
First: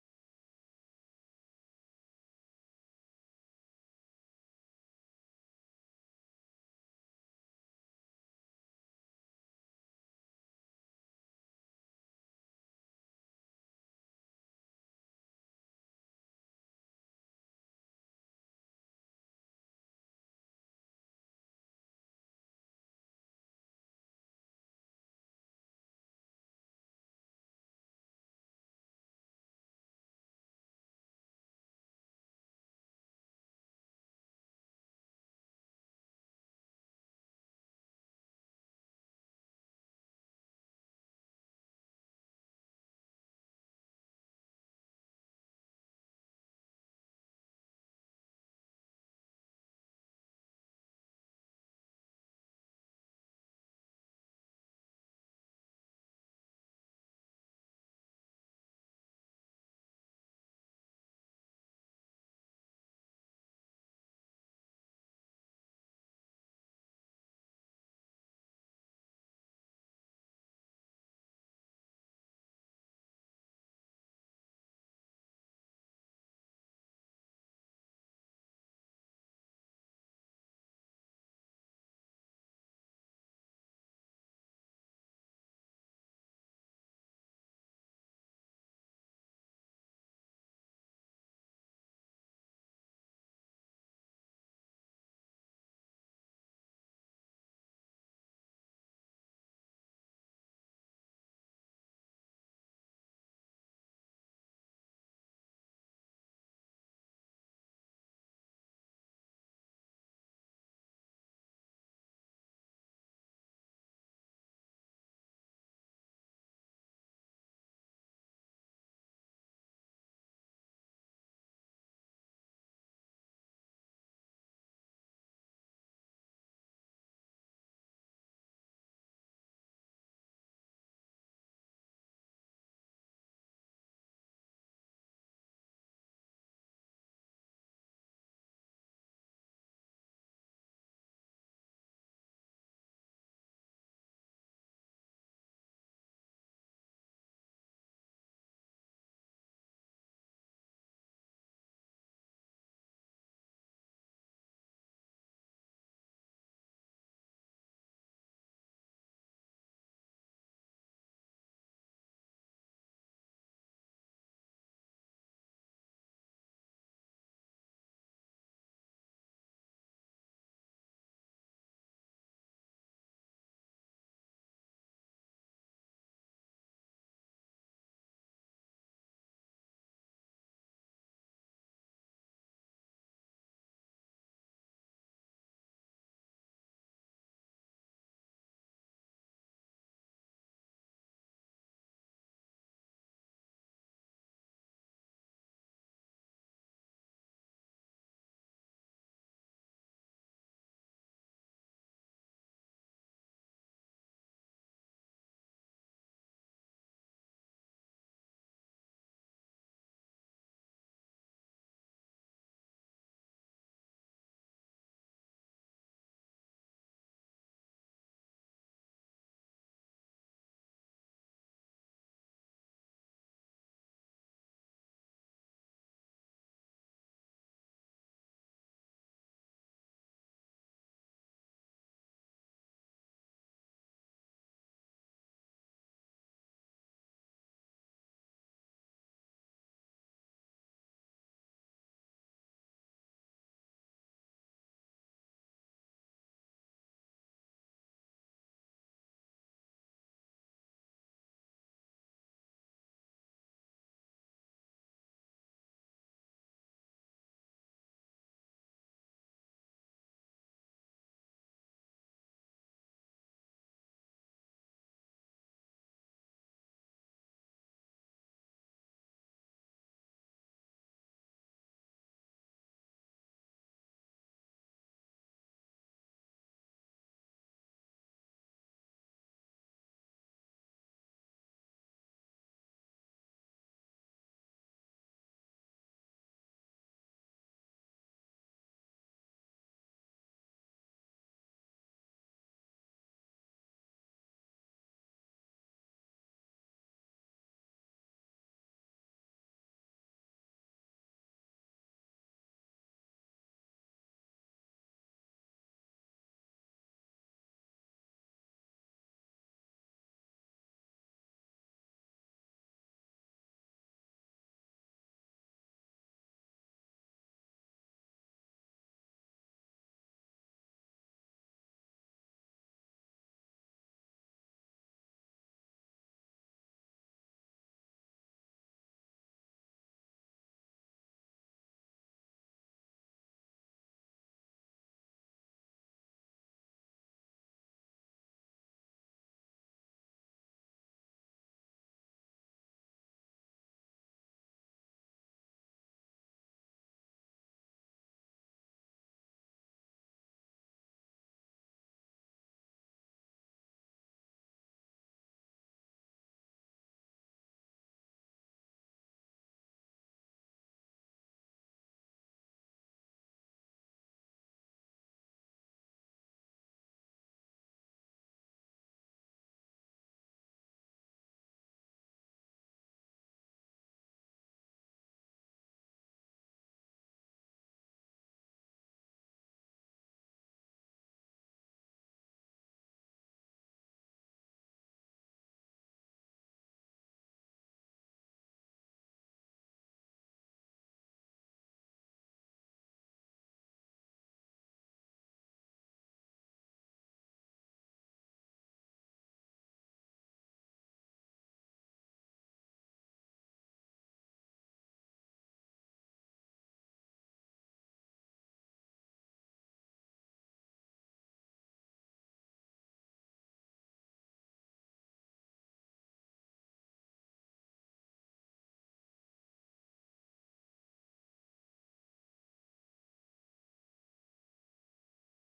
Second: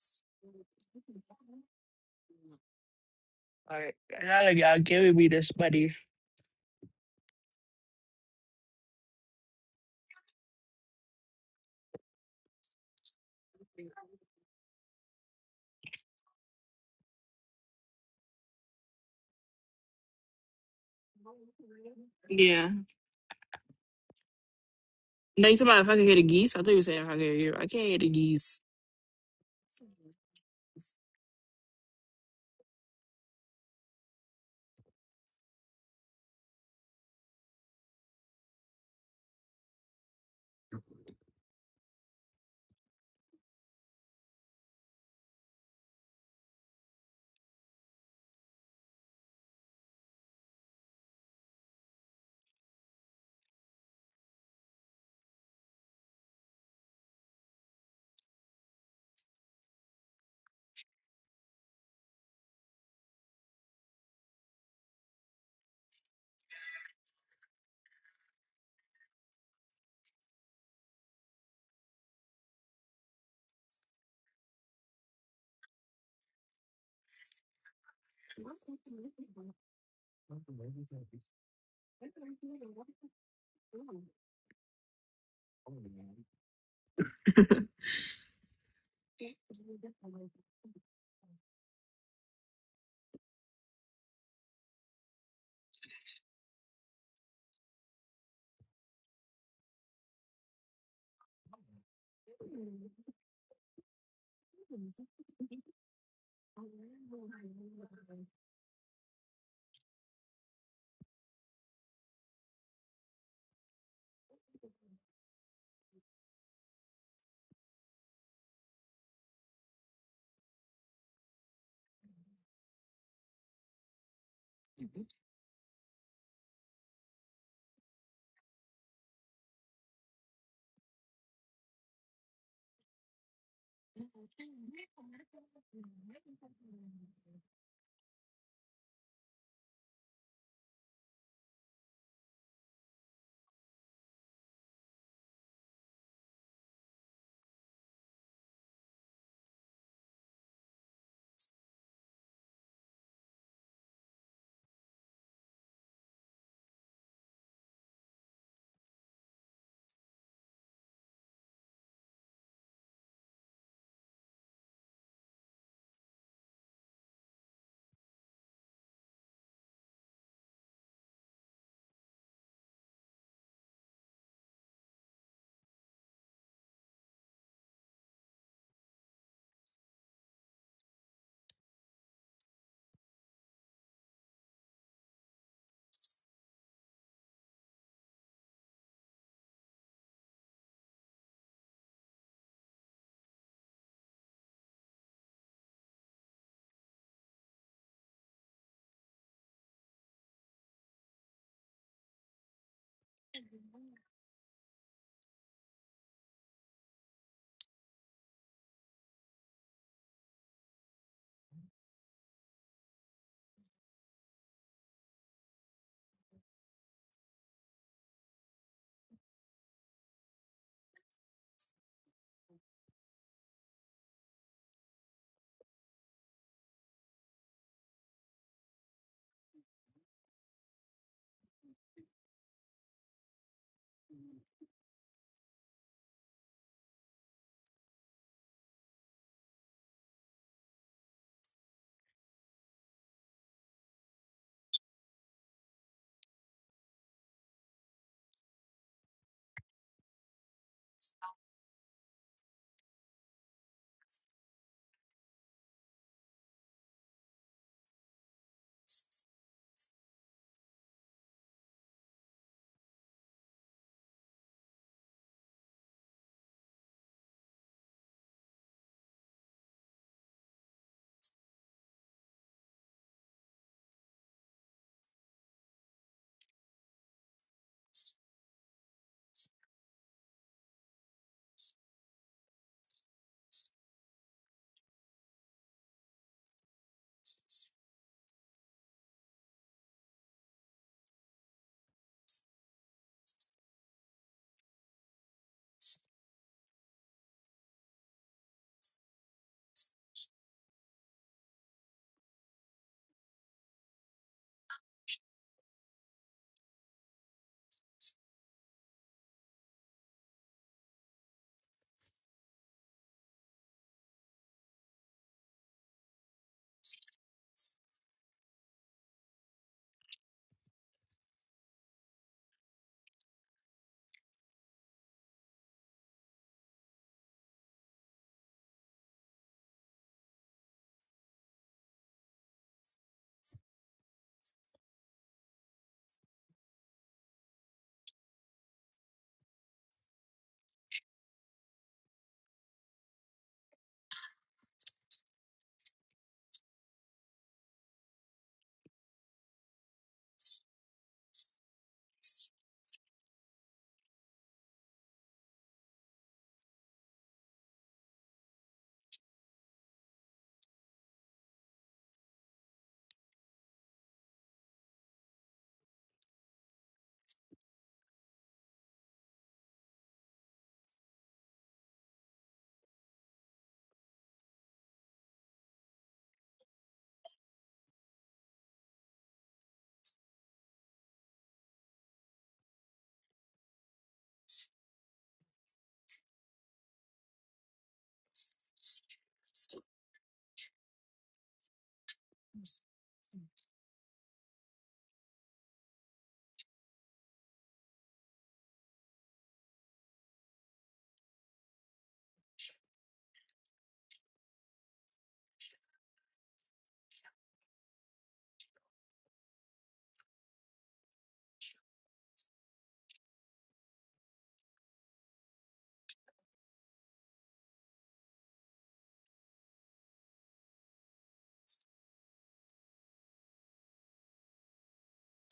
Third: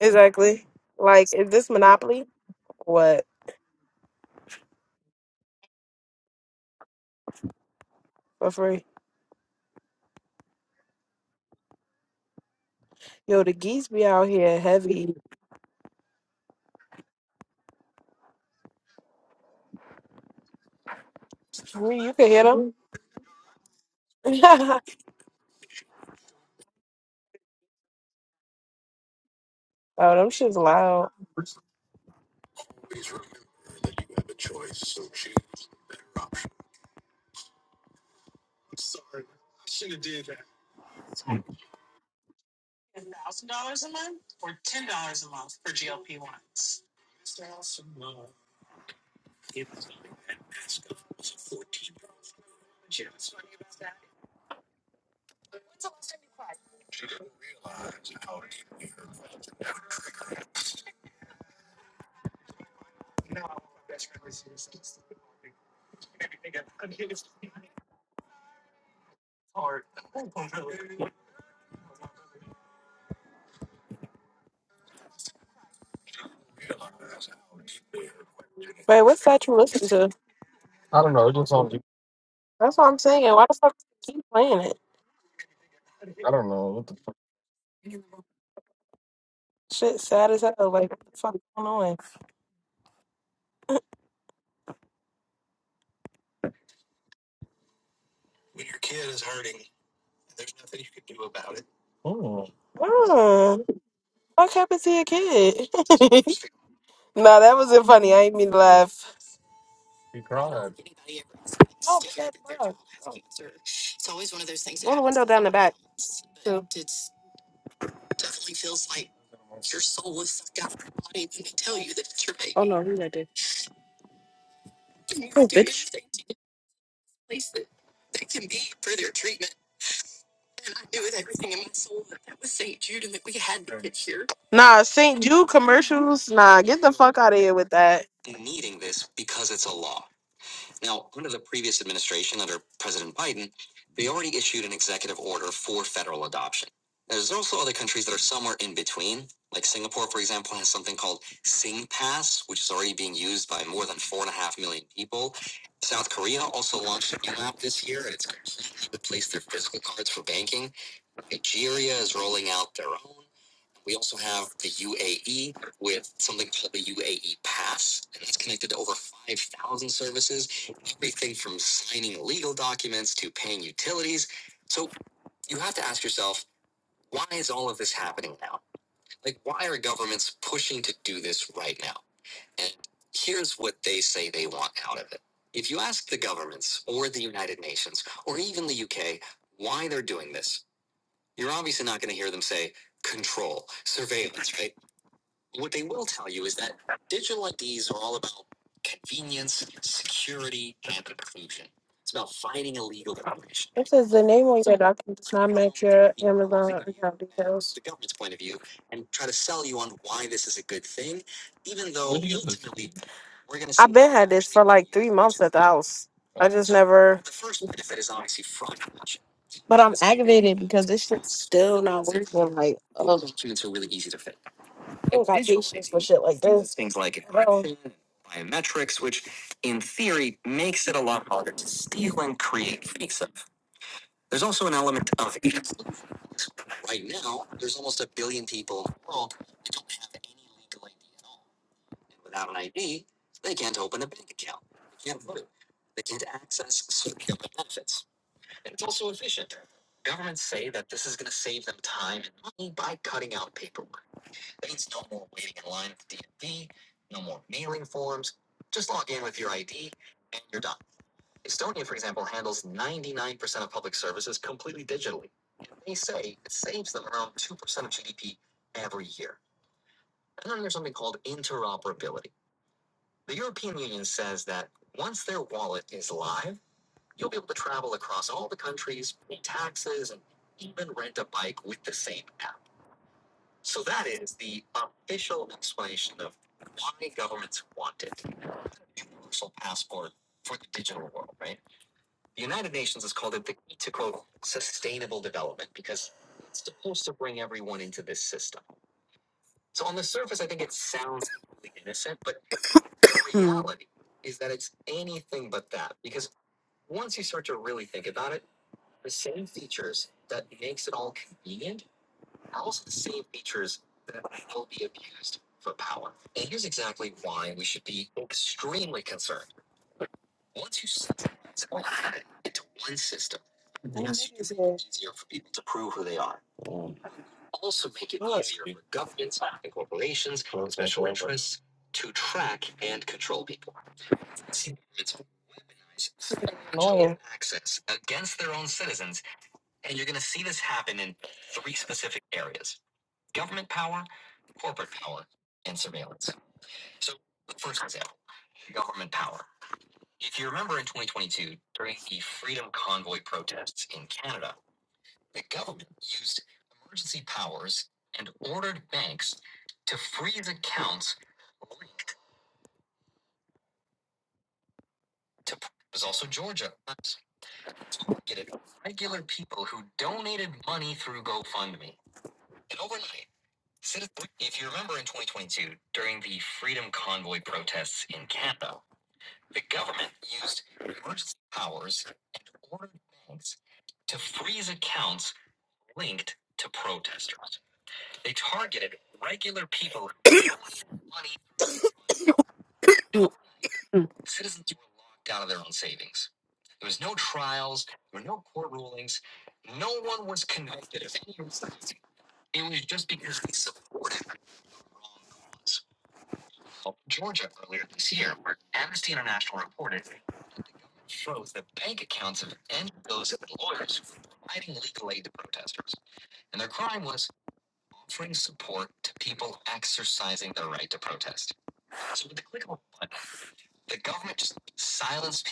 [SPEAKER 2] Exactly. Like, is this Monopoly? What
[SPEAKER 1] Like, now that y'all giving me this money.
[SPEAKER 2] for free? Yo, the geese be out here heavy. Free, You can hear
[SPEAKER 1] Yeah.
[SPEAKER 2] them. <laughs> oh,
[SPEAKER 1] No, you talking about if I could hear the geese? I thought you were saying if I could hear you. I can't hear the geese.
[SPEAKER 2] them shit's loud. Wait, what's that you listen to? That's what I'm saying. Why the fuck do you keep playing it? Shit, sad as hell. Like, what the fuck going on? Oh, Mm, what happened to your kid? <laughs> nah, that wasn't funny. I ain't mean to laugh. he cried. Oh, but that's loud. Roll the window down the back, too. Oh, no, read that there. Nah, St. Jude commercials. Nah, get the fuck out of here with that. It says the name on your document does not match your Amazon account details. I've been had this for like three months at the house. I just never. But I'm aggravated because this shit's still not working. Like, oh, I don't got patience for shit like this. Bro, damn, this is annoying.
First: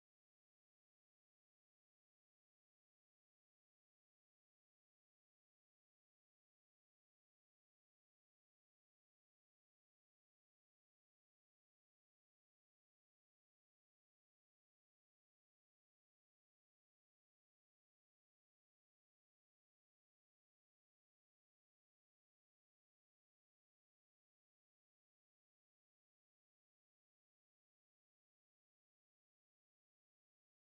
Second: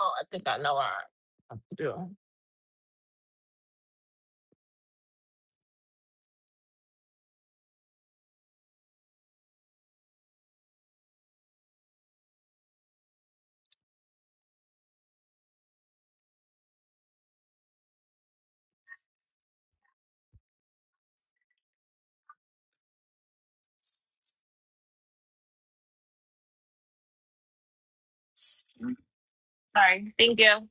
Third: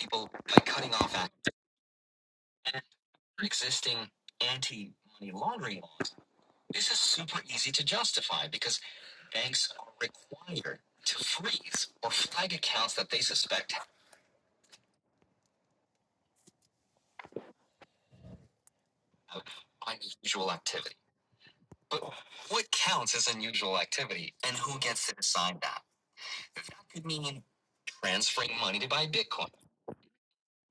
[SPEAKER 1] Oh, I think I know where I do. Sorry. Thank you.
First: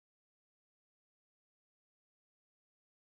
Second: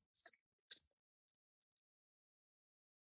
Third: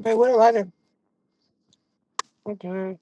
[SPEAKER 2] Wait, what a letter. Okay.